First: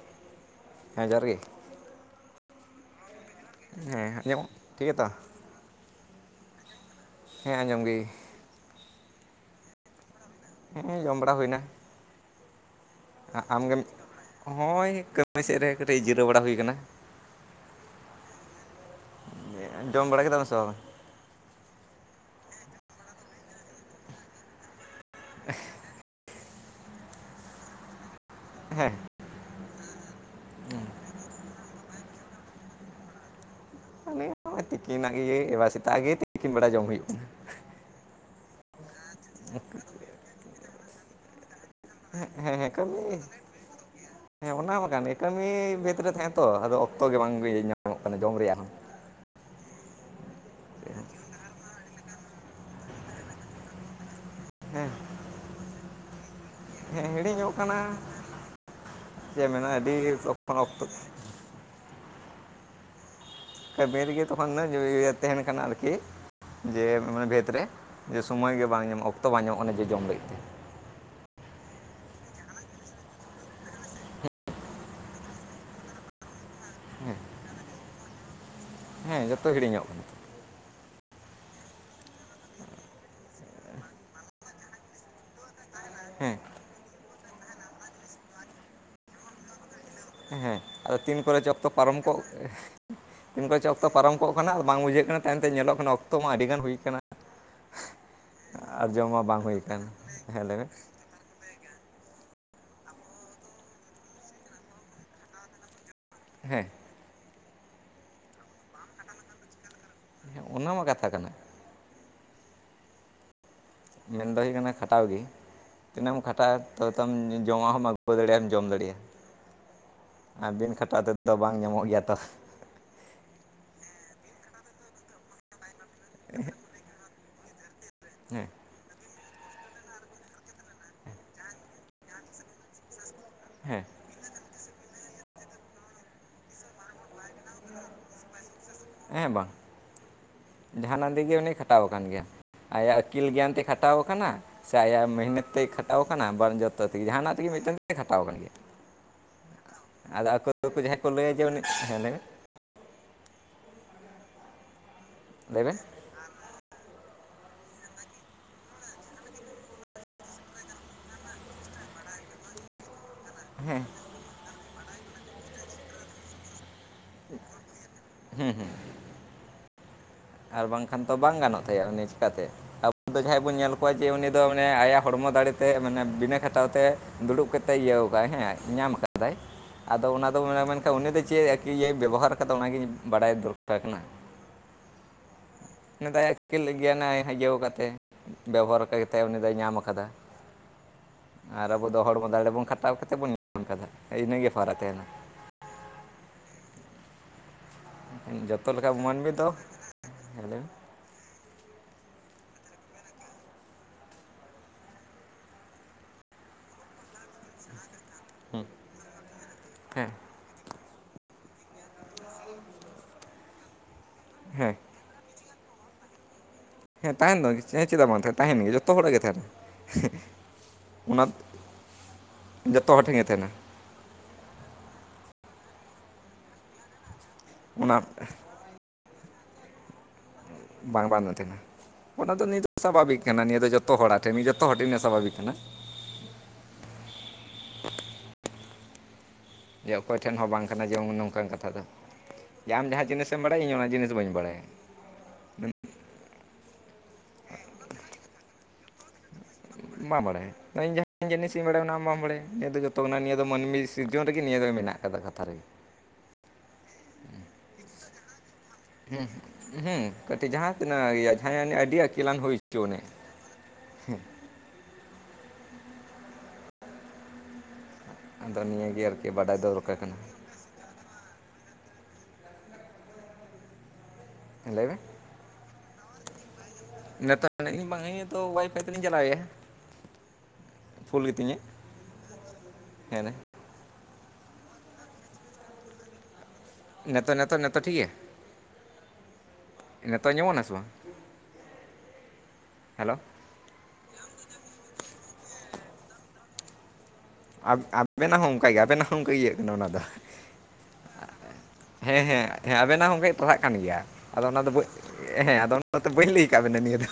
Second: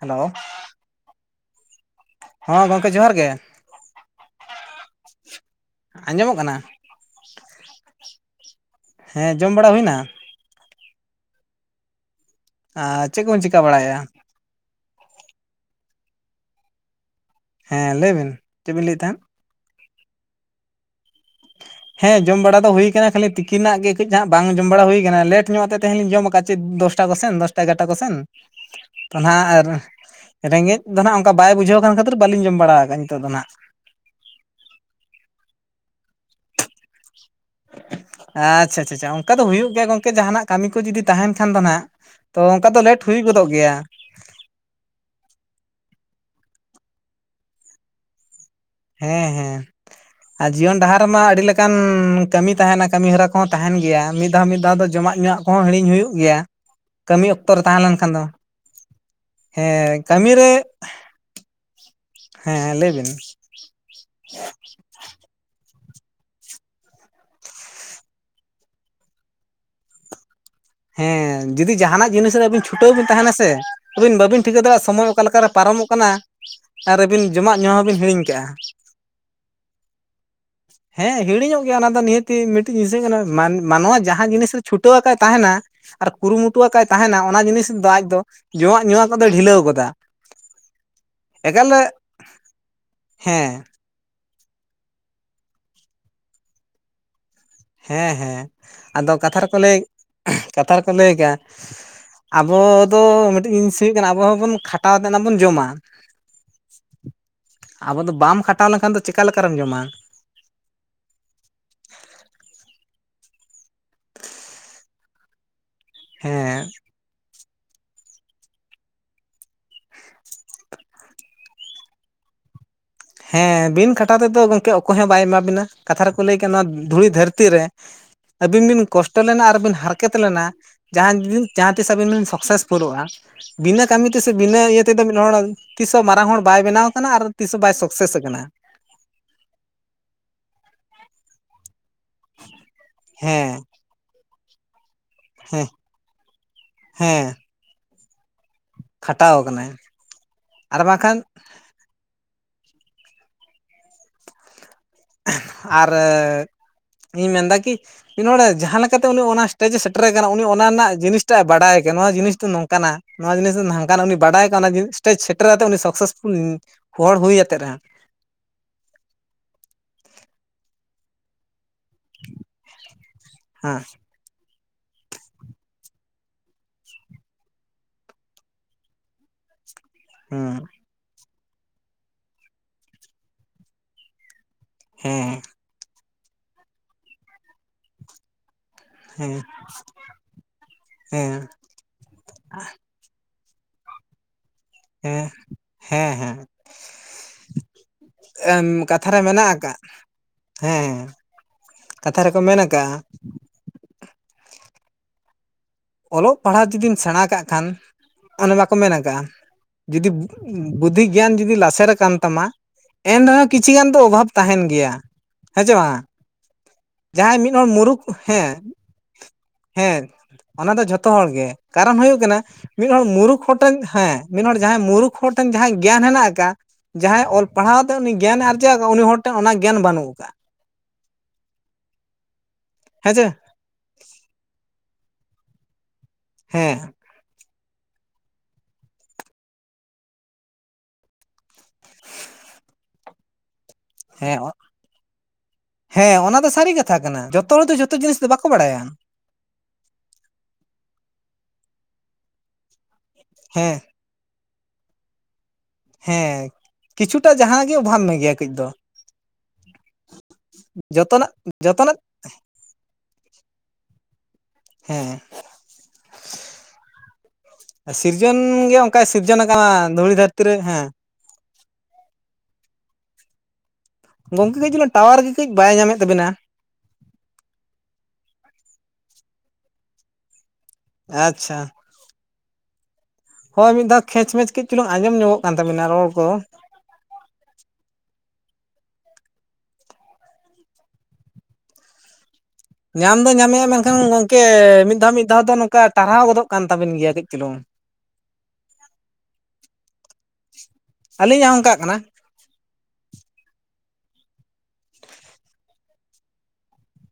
Hello ᱦᱮᱸ ᱡᱚᱦᱟᱨ ᱜᱮ᱾ ᱦᱮᱸ ᱜᱚᱢᱠᱮ ᱡᱚᱦᱟᱨ ᱜᱮ᱾ ᱦᱮᱸ ᱟᱸᱡᱚᱢᱚᱜ ᱴᱷᱤᱠ ᱜᱮᱛᱚ? ᱟᱸᱡᱚᱢᱚᱜ ᱠᱟᱱᱟ? ᱦᱮᱸ ᱟᱸᱡᱚᱢ ᱜᱮ ᱦᱮᱸ ᱡᱚᱢ ᱵᱟᱲᱟ ᱦᱩᱭᱱᱟ? ᱱᱮᱜ-ᱚᱭ ᱡᱚᱢ ᱵᱟᱲᱟ ᱦᱩᱭᱱᱟ᱾ ᱟᱡᱻ ᱟᱢᱜᱮᱢ, ᱦᱳᱭ ᱠᱟᱹᱢᱤ ᱥᱮᱫ ᱨᱮ ᱠᱟᱹᱴᱤᱡ ᱡᱤᱨᱟᱹᱣ ᱵᱟᱲᱟ ᱦᱩᱭ ᱟᱠᱟᱱᱟ᱾ ᱦᱮᱸ ᱞᱟᱹᱭ ᱵᱤᱱ ᱪᱮᱫ ᱵᱤᱱ ᱞᱟᱹᱭᱮᱫ ᱛᱟᱦᱮᱫ? ᱦᱮᱸ ᱡᱚᱢ ᱵᱟᱲᱟ ᱠᱮᱫᱟ ᱯᱮ ᱥᱮ ᱵᱟᱝ? ᱦᱮᱸ ᱡᱚᱢ ᱵᱟᱲᱟ ᱫᱚ ᱦᱩᱭ ᱠᱟᱱᱟ ᱠᱷᱟᱹᱞᱤ ᱛᱤᱠᱤᱱᱟᱜ ᱜᱮ ᱠᱟᱹᱡ ᱦᱟᱸᱜ ᱵᱟᱝ ᱡᱚᱢ ᱵᱟᱲᱟ ᱦᱩᱭ ᱟᱠᱟᱱᱟ ᱞᱮᱴ ᱧᱚᱜ ᱛᱮ ᱛᱮᱦᱮᱱᱤᱧ ᱡᱚᱢ ᱟᱠᱟᱫ ᱪᱮᱫ ᱫᱚᱥᱴᱟ ᱠᱚ ᱥᱮᱱ ᱫᱚᱥᱴᱟ ᱮᱜᱟᱨᱚᱴᱟ ᱠᱚ ᱥᱮᱱ᱾ ᱦᱮᱸ ᱛᱚ ᱱᱟ-ᱦᱟᱜ ᱟᱨ ᱨᱮᱸᱜᱮᱡ ᱫᱚ ᱱᱟ-ᱦᱟᱜ ᱚᱱᱠᱟ ᱵᱟᱭ ᱵᱩᱡᱷᱟᱹᱣ ᱠᱟᱱ ᱠᱷᱟᱹᱛᱤᱨ ᱵᱟᱹᱞᱤᱧ ᱡᱚᱢ ᱵᱟᱲᱟ ᱟᱠᱟᱫᱼᱟ ᱱᱤᱛᱚᱜ ᱫᱚ ᱱᱟ-ᱦᱟᱸᱜ᱾ ᱱᱚᱜ-ᱚᱭ ᱛᱤᱠᱤᱱᱟᱜ ᱜᱮ ᱮᱵᱟᱨ ᱥᱮᱛᱟᱜ ᱜᱮ ᱛᱤᱠᱤᱱ ᱵᱮᱲᱟ ᱡᱚᱢ ᱦᱩᱭᱩᱜ ᱠᱟᱱᱟ᱾ ᱟᱪᱪᱷᱟ ᱪᱷᱟ ᱪᱷᱟ ᱚᱱᱠᱟ ᱫᱚ ᱦᱩᱭᱩᱜ ᱜᱮᱭᱟ ᱜᱚᱝᱠᱮ ᱡᱟᱦᱟᱱᱟᱜ ᱠᱟᱹᱢᱤ ᱠᱚ ᱡᱩᱫᱤ ᱛᱟᱦᱮᱱ ᱠᱷᱟᱱ ᱫᱚ ᱱᱟᱜ, ᱛᱚ ᱦᱮᱸ ᱚᱱᱠᱟ ᱦᱮᱸ ᱫᱚ ᱞᱮᱴ ᱠᱟᱹᱢᱤ ᱦᱩᱭ ᱜᱚᱫᱚᱜ ᱜᱮᱭᱟ᱾ ᱦᱮᱸ ᱚᱱᱟ ᱢᱟ ᱠᱟᱱ ᱜᱮ ᱠᱟᱹᱢᱤ ᱵᱷᱮᱫ ᱨᱮ ᱛᱟᱦᱮᱸ ᱛᱚ ᱟᱫᱚ ᱚᱠᱛᱚ ᱜᱮ ᱵᱟᱝ ᱧᱟᱢᱚᱜ ᱠᱟᱱᱟ ᱡᱚᱢ ᱨᱮᱭᱟᱜ ᱦᱚᱸ᱾ ᱦᱮᱸ ᱦᱮᱸ᱾ ᱟᱨ ᱡᱤᱭᱚᱱ ᱰᱟᱦᱟᱨ ᱨᱮᱢᱟ ᱟᱹᱰᱤ ᱞᱮᱠᱟᱱ ᱠᱟᱹᱢᱤ ᱛᱟᱦᱮᱱᱟ ᱠᱟᱹᱢᱤ ᱦᱚᱨᱟ ᱠᱚᱦᱚᱸ ᱛᱟᱦᱮᱱ ᱜᱮᱭᱟ ᱢᱤᱫ ᱫᱷᱟᱣ ᱢᱤᱫ ᱫᱷᱟᱣ ᱫᱚ ᱦᱮᱸ ᱡᱚᱢᱟᱜ ᱧᱩᱣᱟᱜ ᱠᱚ ᱦᱚᱸ ᱦᱤᱲᱤᱧ ᱦᱩᱭᱩᱜ ᱜᱮᱭᱟ᱾ ᱦᱮᱸ ᱠᱟᱹᱢᱤ ᱚᱠᱛᱚ ᱦᱤᱲᱤᱧᱚᱜ ᱨᱮ ᱛᱟᱦᱮᱸ ᱠᱟᱱᱟ ᱞᱮᱱᱠᱷᱟᱱ ᱫᱚ ᱪᱮᱫ ᱢᱮᱱᱟ ᱦᱮᱸ ᱟᱹᱰᱤ ᱠᱟᱹᱢᱤ ᱨᱮ ᱛᱚᱠᱷᱚᱱ ᱚᱠᱛᱚ ᱦᱮᱸ ᱞᱟᱹᱭ ᱵᱤᱱ᱾ ᱠᱟᱹᱢᱤ ᱨᱮᱜᱮ ᱛᱚᱠᱷᱚᱱ ᱫᱚ ᱛᱟᱦᱮᱱ ᱠᱟᱱᱟ ᱟᱨᱠᱤ ᱠᱤ ᱡᱮ ᱢᱟᱱᱮ ᱵᱷᱮᱫ ᱨᱮ ᱡᱮ ᱥᱚᱢᱚᱭ ᱜᱮ ᱵᱟᱝ ᱧᱟᱢᱚᱜ ᱚᱠᱛᱚ ᱵᱟᱝ ᱧᱟᱢᱚᱜᱼᱟ ᱠᱟᱱᱟ ᱡᱮ ᱡᱚᱢ ᱞᱟᱹᱜᱤᱫ ᱛᱮ᱾ ᱦᱮᱸ ᱡᱩᱫᱤ ᱡᱟᱦᱟᱱᱟᱜ ᱡᱤᱱᱤᱥ ᱨᱮ ᱟᱹᱵᱤᱱ ᱪᱷᱩᱴᱟᱹᱣ ᱵᱤᱱ ᱛᱟᱦᱮᱱᱟ ᱥᱮ, ᱟᱹᱵᱤᱱ ᱵᱟᱹᱵᱤᱱ ᱴᱷᱤᱠᱟᱹ ᱫᱟᱲᱮᱭᱟᱜᱼᱟ ᱥᱚᱢᱚᱭ ᱚᱠᱟ ᱞᱮᱠᱟᱨᱮ ᱯᱟᱨᱚᱢᱚᱜ ᱠᱟᱱᱟ ᱟᱨ ᱟᱹᱵᱤᱱ ᱡᱚᱢᱟᱜ ᱧᱩᱣᱟᱜ ᱦᱚᱸᱵᱤᱱ ᱦᱤᱲᱤᱧ ᱠᱟᱜᱼᱟ ᱦᱮᱸ ᱡᱚᱛᱚ ᱦᱤᱲᱤᱧᱚᱜ ᱠᱟᱱᱟ [inaudible] ᱦᱮᱸ ᱦᱤᱲᱤᱧᱚᱜ ᱜᱮᱭᱟ ᱚᱱᱟ ᱫᱚ, ᱱᱤᱦᱟᱹᱛᱤ ᱢᱤᱫᱴᱤᱡ ᱡᱤᱱᱤᱥᱟᱹᱜ ᱠᱟᱱᱟ, ᱢᱟᱱᱣᱟ ᱡᱟᱦᱟᱸ ᱡᱤᱱᱤᱥ ᱪᱷᱩᱴᱟᱹᱣ ᱟᱠᱟᱫ ᱛᱟᱦᱮᱱᱟ ᱾ ᱟᱨ ᱦᱮᱸ ᱠᱩᱨᱩᱢᱩᱴᱩ ᱠᱟᱭ ᱛᱟᱦᱮᱱᱟ ᱚᱱᱟ ᱡᱤᱱᱤᱥ ᱫᱚ ᱟᱡ ᱫᱚ ᱡᱚᱢᱟᱜ ᱧᱩᱣᱟᱜ ᱠᱚᱫᱚ ᱰᱷᱤᱞᱟᱹᱣ ᱜᱚᱫᱟ ᱾ ᱦᱮᱸ, ᱟᱫᱚ ᱛᱤᱱ ᱠᱚᱨᱮ ᱪᱚ ᱚᱠᱛᱚ ᱯᱟᱨᱚᱢ ᱠᱚᱜ ᱛᱤᱱ ᱦᱮᱸ ᱠᱚᱨᱮ ᱪᱚ ᱚᱠᱛᱚ ᱯᱟᱨᱚᱢ ᱠᱚᱜ ᱠᱟᱱᱟ ᱵᱟᱝ ᱵᱩᱡᱷᱟᱹᱜ ᱠᱟᱱᱟ, ᱛᱟᱭᱚᱢᱛᱮ ᱧᱮᱞᱚᱜ ᱠᱟᱱᱟ ᱚᱠᱛᱚ ᱢᱟ ᱟᱹᱰᱤ ᱜᱟᱱ ᱦᱩᱭ ᱟᱠᱟᱱᱟ ᱾ ᱦᱮᱸ ᱦᱮᱸ, ᱡᱚᱢ ᱟᱫᱚ ᱢᱟ ᱠᱟᱛᱷᱟ ᱵᱟᱝ ᱨᱮᱠᱚ ᱦᱩᱭ ᱞᱟᱹᱭ ᱠᱟᱱ ᱦᱮᱸ ᱞᱟᱹᱭ ᱢᱮ ᱠᱟᱛᱷᱟ ᱨᱮᱠᱚ ᱞᱟᱹᱭ ᱠᱼᱟ ᱟᱵᱚ ᱫᱚ ᱢᱤᱫᱴᱤᱡ ᱡᱤᱱᱤᱥ ᱦᱩᱭᱩᱜ ᱠᱟᱱᱟ, ᱟᱵᱚ ᱦᱚᱸᱵᱚᱱ ᱠᱷᱟᱴᱟᱣ ᱛᱮ ᱚᱱᱟ ᱵᱚᱱ ᱡᱚᱢᱟ ᱾ ᱦᱮᱸ ᱾ ᱟᱵᱚ ᱫᱚ ᱵᱟᱢ ᱠᱷᱟᱴᱟᱣ ᱞᱮᱱᱠᱷᱟᱱ ᱫᱚ ᱪᱮᱠᱟᱞᱮᱠᱟᱨᱮᱢ ᱡᱚᱢᱟ? ᱚᱱᱟᱢᱟ ᱠᱟᱛᱷᱟ ᱠᱟᱱᱟ ᱢᱮᱱ ᱫᱟᱧ ᱚᱱᱟ ᱠᱷᱟᱴᱟᱣ ᱜᱮ, ᱛᱤᱱᱟᱹᱜ ᱮᱢ ᱠᱷᱟᱴᱟᱜᱼᱟ ᱦᱮᱸ ᱛᱚ ᱛᱟᱢ ᱡᱚᱢᱟᱜ ᱦᱚᱢ ᱟᱹᱜᱩ ᱫᱟᱲᱮᱭᱟᱜᱼᱟᱢ ᱡᱚᱢ ᱫᱟᱲᱮᱭᱟᱜᱼᱟ ᱾ ᱟᱨ ᱵᱤᱱ ᱠᱷᱟᱴᱟᱣ ᱛᱮᱫᱚ ᱵᱟᱝ ᱧᱟᱢᱚᱜ ᱜᱮᱭᱟ ᱛᱚ ᱾ ᱦᱮᱸ, ᱵᱤᱱ ᱠᱷᱟᱴᱟᱣ ᱛᱮᱫᱚ ᱜᱚᱢᱠᱮ ᱚᱠᱚᱭ ᱦᱚᱸ ᱵᱟᱭ ᱮᱢᱟ ᱵᱤᱱᱟ, ᱠᱟᱛᱷᱟ ᱨᱮᱠᱚ ᱞᱟᱹᱭ ᱠᱮᱫ ᱱᱚᱣᱟ ᱫᱷᱩᱲᱤ ᱫᱷᱟᱹᱨᱛᱤ ᱨᱮ, ᱦᱮᱸ ᱟᱹᱵᱤᱱ ᱵᱤᱱ ᱠᱚᱥᱴᱚ ᱞᱮᱱᱟ ᱟᱨ ᱵᱤᱱ ᱦᱟᱨᱠᱮᱛ ᱞᱮᱱᱟ, ᱡᱟᱦᱟᱸ ᱛᱤᱡ ᱡᱟᱦᱟᱸ ᱛᱤᱥ ᱟᱵᱤᱱ ᱵᱤᱱ ᱥᱟᱠᱥᱮᱥᱯᱷᱩᱞᱚᱜᱼᱟ ᱵᱤᱱᱟᱹ ᱦᱮᱸ ᱠᱟᱹᱢᱤ ᱛᱤᱥ ᱵᱤᱱᱟᱹ ᱤᱭᱟᱹ ᱛᱮᱫᱚ ᱢᱤᱫ ᱦᱚᱲ ᱛᱤᱥ ᱦᱚᱸ ᱢᱟᱨᱟᱝ ᱦᱚᱲ ᱵᱟᱭ ᱵᱮᱱᱟᱣ ᱟᱠᱟᱱᱟ ᱾ ᱟᱨ ᱛᱤᱥ ᱦᱚᱸ ᱵᱟᱭ ᱥᱟᱠᱥᱮᱥ ᱟᱠᱟᱱᱟ ᱦᱮᱸ ᱵᱟᱝ ᱾ ᱡᱟᱦᱟᱱᱟᱜ ᱫᱤᱜ ᱜᱮ ᱩᱱᱤᱭ ᱠᱷᱟᱴᱟᱣ ᱟᱠᱟᱱ ᱜᱮᱭᱟ, ᱟᱭᱟᱜ ᱟᱹᱠᱤᱞ ᱜᱮᱭᱟᱱ ᱛᱮ ᱦᱮᱸ ᱠᱷᱟᱴᱟᱣ ᱟᱠᱟᱱᱟ, ᱥᱮ ᱟᱭᱟᱜ ᱢᱮᱦᱱᱚᱛ ᱦᱮᱸ ᱛᱮᱭ ᱠᱷᱟᱴᱟᱣ ᱠᱟᱱᱟ, ᱵᱟᱝ ᱡᱚᱛᱚ ᱛᱮᱜᱮ ᱦᱮᱸ ᱡᱟᱦᱟᱱᱟᱜ ᱛᱮᱜᱮ ᱢᱤᱫᱴᱮᱱ ᱛᱮᱭ ᱠᱷᱟᱴᱟᱣ ᱠᱟᱱ ᱜᱮᱭᱟ ᱠᱷᱟᱴᱟᱣ ᱟᱠᱟᱱᱟᱭ ᱾ ᱟᱫᱚ ᱟᱠᱚ ᱠᱚ ᱟᱨ ᱡᱟᱦᱟᱸᱭ ᱠᱚ ᱵᱟᱝᱠᱷᱟᱱ ᱞᱟᱹᱭᱟ ᱡᱮ ᱩᱱᱤ ᱦᱮᱸ ᱞᱟᱹᱭ ᱢᱮ ᱞᱟᱹᱭ ᱵᱮᱱ ᱟᱨ ᱤᱧ ᱢᱮᱱᱫᱟ ᱠᱤ ᱠᱤ ᱱᱚᱰᱮ ᱡᱟᱦᱟᱸ ᱞᱮᱠᱟ ᱛᱮ ᱩᱱᱤ ᱚᱱᱟ ᱥᱴᱮᱡᱮ ᱥᱮᱴᱮᱨ ᱠᱟᱱᱟ, ᱩᱱᱤ ᱚᱱᱟ ᱨᱮᱱᱟᱜ ᱡᱤᱱᱤᱥᱴᱟᱜ ᱮ ᱵᱟᱰᱟᱭ ᱠᱟᱱᱟ, ᱱᱚᱣᱟ ᱡᱤᱱᱤᱥ ᱫᱚ ᱱᱚᱝᱠᱟᱱᱟ ᱾ ᱱᱚᱣᱟ ᱡᱤᱱᱤᱥ ᱫᱚ ᱦᱮᱸ ᱱᱷᱟᱝᱠᱟᱱᱟ ᱩᱱᱤ ᱵᱟᱰᱟᱭ ᱠᱚ ᱚᱱᱟ ᱥᱴᱮᱡᱽ ᱥᱮᱴᱮᱨ ᱠᱟᱛᱮ ᱩᱱᱤ ᱥᱟᱠᱥᱮᱥᱯᱷᱩᱞ ᱦᱚᱲ ᱦᱩᱭ ᱟᱛᱮᱫ ᱨᱮᱦᱚᱸ ᱦᱩᱸ ᱦᱩᱸ ᱾ ᱟᱨ ᱵᱟᱝᱠᱷᱟᱱ ᱛᱚ ᱵᱟᱝ ᱜᱟᱱᱚᱜ ᱛᱟᱭᱟ, ᱩᱱᱤ ᱪᱤᱠᱟᱛᱮ? ᱟᱵᱚ ᱫᱚ ᱡᱟᱦᱟᱸᱭ ᱵᱚᱱ ᱧᱮᱞ ᱠᱚᱣᱟ᱾ ᱫᱚ ᱢᱟᱱᱮ ᱟᱭᱟᱜ ᱦᱚᱲᱢᱚ ᱫᱟᱲᱮ ᱛᱮ, ᱢᱟᱱᱮ ᱵᱤᱱᱟᱹ ᱠᱷᱟᱴᱟᱣ ᱛᱮ, ᱫᱩᱲᱩᱵ ᱠᱟᱛᱮ ᱤᱭᱟᱹᱣ ᱠᱟᱜ ᱟᱭ ᱦᱮᱸ ᱧᱟᱢ ᱟᱠᱟᱫ ᱾ ᱟᱫᱚ ᱚᱱᱟ ᱫᱚ ᱢᱮ ᱦᱮᱸ ᱢᱮᱱᱠᱷᱟᱱ ᱩᱱᱤ ᱫᱚ ᱪᱮᱫ ᱤᱭᱟᱹ ᱵᱮᱵᱚᱦᱟᱨ ᱟᱠᱟᱫᱟ ᱚᱱᱟ ᱜᱮ ᱵᱟᱰᱟᱭ ᱫᱚᱨᱠᱟᱨ ᱠᱟᱱᱟ ᱾ ᱦᱩᱸ ᱾ ᱩᱱᱤ ᱫᱚ ᱟᱭᱟᱜ ᱟᱹᱠᱤᱞ ᱜᱮᱭᱟᱱ ᱤᱭᱟᱹᱣ ᱠᱟᱛᱮ ᱵᱮᱵᱚᱦᱟᱨ ᱛᱮ ᱩᱱᱤ ᱦᱮᱸ ᱫᱚᱭ ᱧᱟᱢ ᱟᱠᱟᱫᱟ ᱦᱮᱸ ᱾ ᱟᱨ ᱟᱵᱚ ᱫᱚ ᱦᱚᱲᱢᱚ ᱫᱟᱲᱮ ᱵᱚᱱ ᱠᱷᱟᱴᱟᱣ ᱠᱟᱛᱮ ᱵᱚᱱ ᱧᱟᱢ ᱠᱟᱫᱟ ᱾ ᱤᱱᱟᱹᱜᱮ ᱯᱷᱚᱨᱟᱠ ᱛᱮ ᱾ ᱦᱮᱸ ᱦᱮᱸ ᱦᱮᱸ ᱡᱚᱛᱚ ᱾ ᱞᱮᱠᱟ ᱠᱟᱛᱷᱟ ᱨᱮ ᱢᱟᱹᱱᱢᱤ ᱢᱮᱱᱟᱜ ᱫᱚ ᱟᱠᱟᱜ, ᱞᱟᱹᱭ ᱢᱮ ᱦᱮᱸ, ᱠᱟᱛᱷᱟ ᱨᱮᱠᱚ ᱢᱮᱱ ᱟᱠᱟᱜᱼᱟ ᱾ ᱚᱞᱚᱜ ᱯᱟᱲᱦᱟᱜ ᱡᱩᱫᱤᱢ ᱥᱮᱬᱟ ᱠᱟᱜ ᱠᱷᱟᱱ, ᱚᱱᱮ ᱵᱟᱠᱚ ᱢᱮᱱ ᱠᱟᱜᱼᱟ ᱡᱩᱫᱤ ᱦᱮᱸ ᱵᱩᱫᱽᱫᱷᱤ ᱜᱮᱭᱟᱱ ᱡᱩᱫᱤ ᱞᱟᱥᱮᱨ ᱟᱠᱟᱱ ᱛᱟᱢᱟ ᱮᱱ ᱨᱮᱦᱚᱸ ᱠᱤᱪᱷᱤ ᱜᱟᱱ ᱫᱚ ᱚᱵᱷᱟᱵ ᱛᱟᱦᱮᱱ ᱦᱮᱸ ᱜᱮᱭᱟ ᱾ ᱦᱮᱸ ᱪᱮ ᱵᱟᱝᱟ ᱦᱮᱸ ᱾ ᱡᱟᱦᱟᱸᱭ ᱛᱟᱦᱮᱱ ᱫᱚ ᱢᱤᱫ ᱦᱚᱲ ᱦᱮᱸ ᱢᱩᱨᱩᱠᱷ, ᱪᱮᱫᱟᱜ ᱵᱟᱝ ᱛᱟᱦᱮᱱᱟ ᱦᱮᱸ, ᱛᱟᱦᱮᱱ ᱜᱮᱭᱟ ᱡᱚᱛᱚ ᱦᱚᱲᱟᱜ ᱜᱮ ᱛᱟᱦᱮᱱᱟ ᱦᱮᱸ ᱾ ᱚᱱᱟ ᱫᱚ ᱡᱷᱚᱛᱚ ᱚᱱᱟ ᱦᱚᱲ ᱜᱮ ᱠᱟᱨᱚᱱ ᱦᱩᱭᱩᱜ ᱠᱟᱱᱟ, ᱢᱤᱫ ᱡᱚᱛᱚ ᱦᱚᱲ ᱴᱷᱮᱱ ᱜᱮ ᱢᱩᱨᱩᱠᱷ ᱛᱟᱦᱮᱱᱟ ᱦᱚᱲ ᱴᱷᱮᱱ ᱦᱮᱸ ᱢᱤᱫ ᱦᱚᱲ ᱡᱟᱦᱟᱸᱭ ᱢᱩᱨᱩᱠᱷ ᱦᱚᱲ ᱴᱷᱮᱱ ᱡᱟᱦᱟᱸᱭ ᱜᱮᱭᱟᱱ ᱦᱮᱱᱟᱜ ᱟᱠᱟᱜᱼᱟ, ᱡᱟᱦᱟᱸᱭ ᱚᱞ ᱯᱟᱲᱦᱟᱣ ᱛᱮ ᱚᱱᱟ ᱩᱱᱤ ᱜᱮᱭᱟᱱ ᱟᱨ ᱪᱮᱫᱠᱟ ᱩᱱᱤ ᱦᱚᱲ ᱴᱷᱮᱱ ᱚᱱᱟ ᱜᱮᱭᱟᱱ ᱵᱟᱹᱱᱩᱜ ᱟᱠᱟᱜᱼᱟ ᱾ ᱵᱟᱝ ᱵᱟᱝ ᱛᱟᱦᱮᱱᱟ, ᱚᱱᱟ ᱫᱚ ᱱᱤᱭᱟᱹ ᱫᱚ ᱦᱮᱸ ᱥᱟᱵᱷᱟᱵᱤᱠ ᱥᱮ ᱠᱟᱱᱟ, ᱱᱤᱭᱟᱹ ᱫᱚ ᱡᱚᱛᱚ ᱾ ᱡᱚᱛᱚ ᱦᱚᱲᱟᱜ ᱴᱷᱮᱱ ᱡᱚᱛᱚ ᱦᱚᱲ ᱴᱷᱮᱱ ᱱᱮᱥᱟᱵᱷᱟᱵᱤ ᱠᱟᱱᱟ ᱾ ᱦᱮᱸ ᱡᱮ ᱚᱠᱚᱭ ᱴᱷᱮᱱ ᱦᱚᱸ ᱵᱟᱝ ᱠᱟᱱᱟ ᱡᱮ ᱱᱚᱝᱠᱟᱱ ᱠᱟᱛᱷᱟ ᱫᱚ ᱡᱮ ᱟᱢ ᱡᱟᱦᱟᱸ ᱡᱤᱱᱤᱥᱮᱢ ᱵᱟᱰᱟᱭᱟᱢ ᱤᱧ ᱚᱱᱟ ᱡᱤᱱᱤᱥ ᱵᱟᱹᱧ ᱦᱮᱸ ᱵᱟᱲᱟᱭᱟ ᱦᱮᱸ, ᱚᱱᱟ ᱫᱚ ᱥᱟᱹᱨᱤ ᱠᱟᱛᱷᱟ ᱠᱟᱱᱟ ᱡᱚᱛᱚ ᱦᱚᱲ ᱫᱚ ᱡᱚᱛᱚ ᱡᱤᱱᱤᱥ ᱫᱚ ᱵᱟᱠᱚ ᱵᱟᱲᱟᱭᱟ᱾ ᱵᱟᱢ ᱵᱟᱲᱟᱭ ᱤᱧ ᱡᱟᱦᱟᱸ ᱡᱤᱱᱤᱥ ᱤᱧ ᱵᱟᱲᱟᱭᱟ ᱚᱱᱟ ᱢᱟᱢ ᱵᱟᱲᱟᱭ ᱱᱤᱭᱟᱹ ᱫᱚ ᱡᱚᱛᱚ ᱠᱟᱱᱟ ᱱᱤᱭᱟᱹ ᱫᱚ ᱢᱟᱱᱢᱤ ᱦᱮᱸ ᱤᱥ ᱥᱤᱨᱡᱚᱱ ᱨᱮᱜᱮ ᱱᱤᱭᱟᱹ ᱫᱚ ᱢᱮᱱᱟᱜ ᱠᱟᱫᱟ ᱠᱟᱛᱷᱟ ᱨᱮᱜᱮ᱾ ᱦᱮᱸ ᱠᱤᱪᱷᱩᱴᱟ ᱡᱟᱦᱟᱸ ᱜᱮ ᱚᱵᱷᱟᱵᱽ ᱢᱮᱜᱮᱭᱟ ᱠᱟᱹᱡ ᱫᱚ᱾ ᱦᱩ ᱦᱩᱸ ᱠᱟᱹᱴᱤᱡ ᱡᱟᱦᱟᱸ ᱛᱤᱱᱟᱹᱜ ᱡᱚᱛᱚᱱᱟᱜ ᱤᱭᱟᱹ ᱡᱟᱦᱟᱸᱭ ᱩᱱᱤ ᱡᱚᱛᱚᱱᱟᱜ ᱟᱹᱰᱤ ᱟᱸᱴ ᱪᱮᱞᱟᱝ ᱦᱩᱭ ᱪᱩ ᱟᱱᱤ ᱦᱩᱸ᱾ ᱦᱮᱸ᱾ [inaudible] ᱥᱤᱨᱡᱚᱱ ᱟᱫᱚ ᱜᱮ ᱱᱤᱭᱟᱹᱜᱮ ᱚᱱᱠᱟᱭ ᱟᱨᱠᱤ ᱥᱤᱨᱡᱚᱱ ᱵᱟᱰᱟᱭ ᱟᱠᱟᱱᱟ ᱫᱚ ᱫᱚᱨᱠᱟᱨ ᱫᱷᱩᱲᱤ ᱠᱟᱱᱟ ᱫᱷᱟᱹᱨᱛᱤ ᱨᱮ ᱦᱮᱸ᱾ ᱜᱚᱝᱠᱮ ᱠᱟᱹᱡ ᱪᱟᱞᱟᱝ ᱴᱟᱣᱟᱨ ᱜᱮ ᱠᱟᱹᱡ ᱵᱟᱭ ᱧᱟᱢᱮᱫ ᱛᱟᱵᱮᱱᱟ᱾ ᱱᱮᱛᱟᱜ ᱤᱧ ᱵᱟᱝ ᱤᱧ ᱦᱚᱛᱚ ᱚᱣᱟᱭᱯᱷᱟᱭ ᱛᱮᱞᱤᱧ ᱪᱟᱞᱟᱣ ᱮᱭᱟ᱾ ᱯᱷᱩᱞ ᱜᱮᱛᱤᱧᱟ ᱟᱪᱪᱷᱟ ᱛᱟᱦᱮᱞᱮ᱾ ᱦᱳᱭ ᱢᱤᱫ ᱫᱷᱟᱣ ᱠᱷᱮᱪᱼᱢᱮᱪ ᱠᱟᱹᱡ ᱪᱩᱞᱩᱝ ᱟᱸᱡᱚᱢ ᱧᱚᱜ ᱠᱟᱱ ᱛᱟᱵᱤᱱᱟ ᱨᱚᱲ ᱠᱚ᱾ ᱱᱮᱛᱚ ᱱᱮᱛᱚ ᱱᱮᱛᱚᱜ ᱴᱷᱤᱠ ᱜᱮᱭᱟ᱾ ᱱᱮᱛᱚᱜ ᱟᱸᱢᱚᱜ ᱱᱟ ᱥᱮ ᱵᱟᱝ? ᱦᱮᱞᱳ ᱧᱟᱢ ᱫᱚ ᱧᱟᱢᱮᱜᱼᱟ ᱢᱮᱱᱠᱷᱟᱱ ᱜᱚᱝᱠᱮ ᱢᱤᱫ ᱫᱷᱟᱹᱣ ᱢᱤᱫ ᱫᱷᱟᱹᱣ ᱫᱚ ᱱᱚᱝᱠᱟ ᱴᱟᱨᱦᱟᱣ ᱜᱚᱫᱚᱜ ᱠᱟᱱ ᱛᱟᱵᱤᱱ ᱜᱮᱭᱟ ᱠᱟᱹᱡ ᱪᱤᱞᱩᱝ᱾ ᱟᱵ-ᱟᱵᱮᱱᱟᱜ ᱦᱚᱸ ᱚᱱᱠᱟ ᱜᱮ ᱟᱵᱮᱱᱟᱜ ᱦᱚᱸ ᱚᱱᱠᱟ ᱤᱭᱟᱹᱜ ᱠᱟᱱᱟ ᱚᱱᱟ ᱫᱚ ᱟᱹᱞᱤᱧᱟᱜ ᱦᱚᱸ ᱚᱱᱠᱟᱜ ᱠᱟᱱᱟ ᱦᱮᱸ ᱦᱮᱸ᱾ ᱦᱮᱸ ᱟᱵᱮᱱᱟᱜ ᱦᱚᱸ ᱚᱱᱠᱟ ᱴᱨᱟᱦᱟᱜ ᱠᱟᱱ ᱜᱮᱭᱟ ᱟᱫᱚ ᱚᱱᱟ ᱫᱚ ᱵᱟᱹ ᱮ ᱦᱮᱸ ᱟᱫᱚ ᱚᱱᱟ ᱛᱮ ᱵᱟᱹᱧ ᱞᱟᱹᱭ ᱠᱟᱜ ᱵᱮᱱᱟ ᱱᱤᱭᱟᱹ ᱫᱚ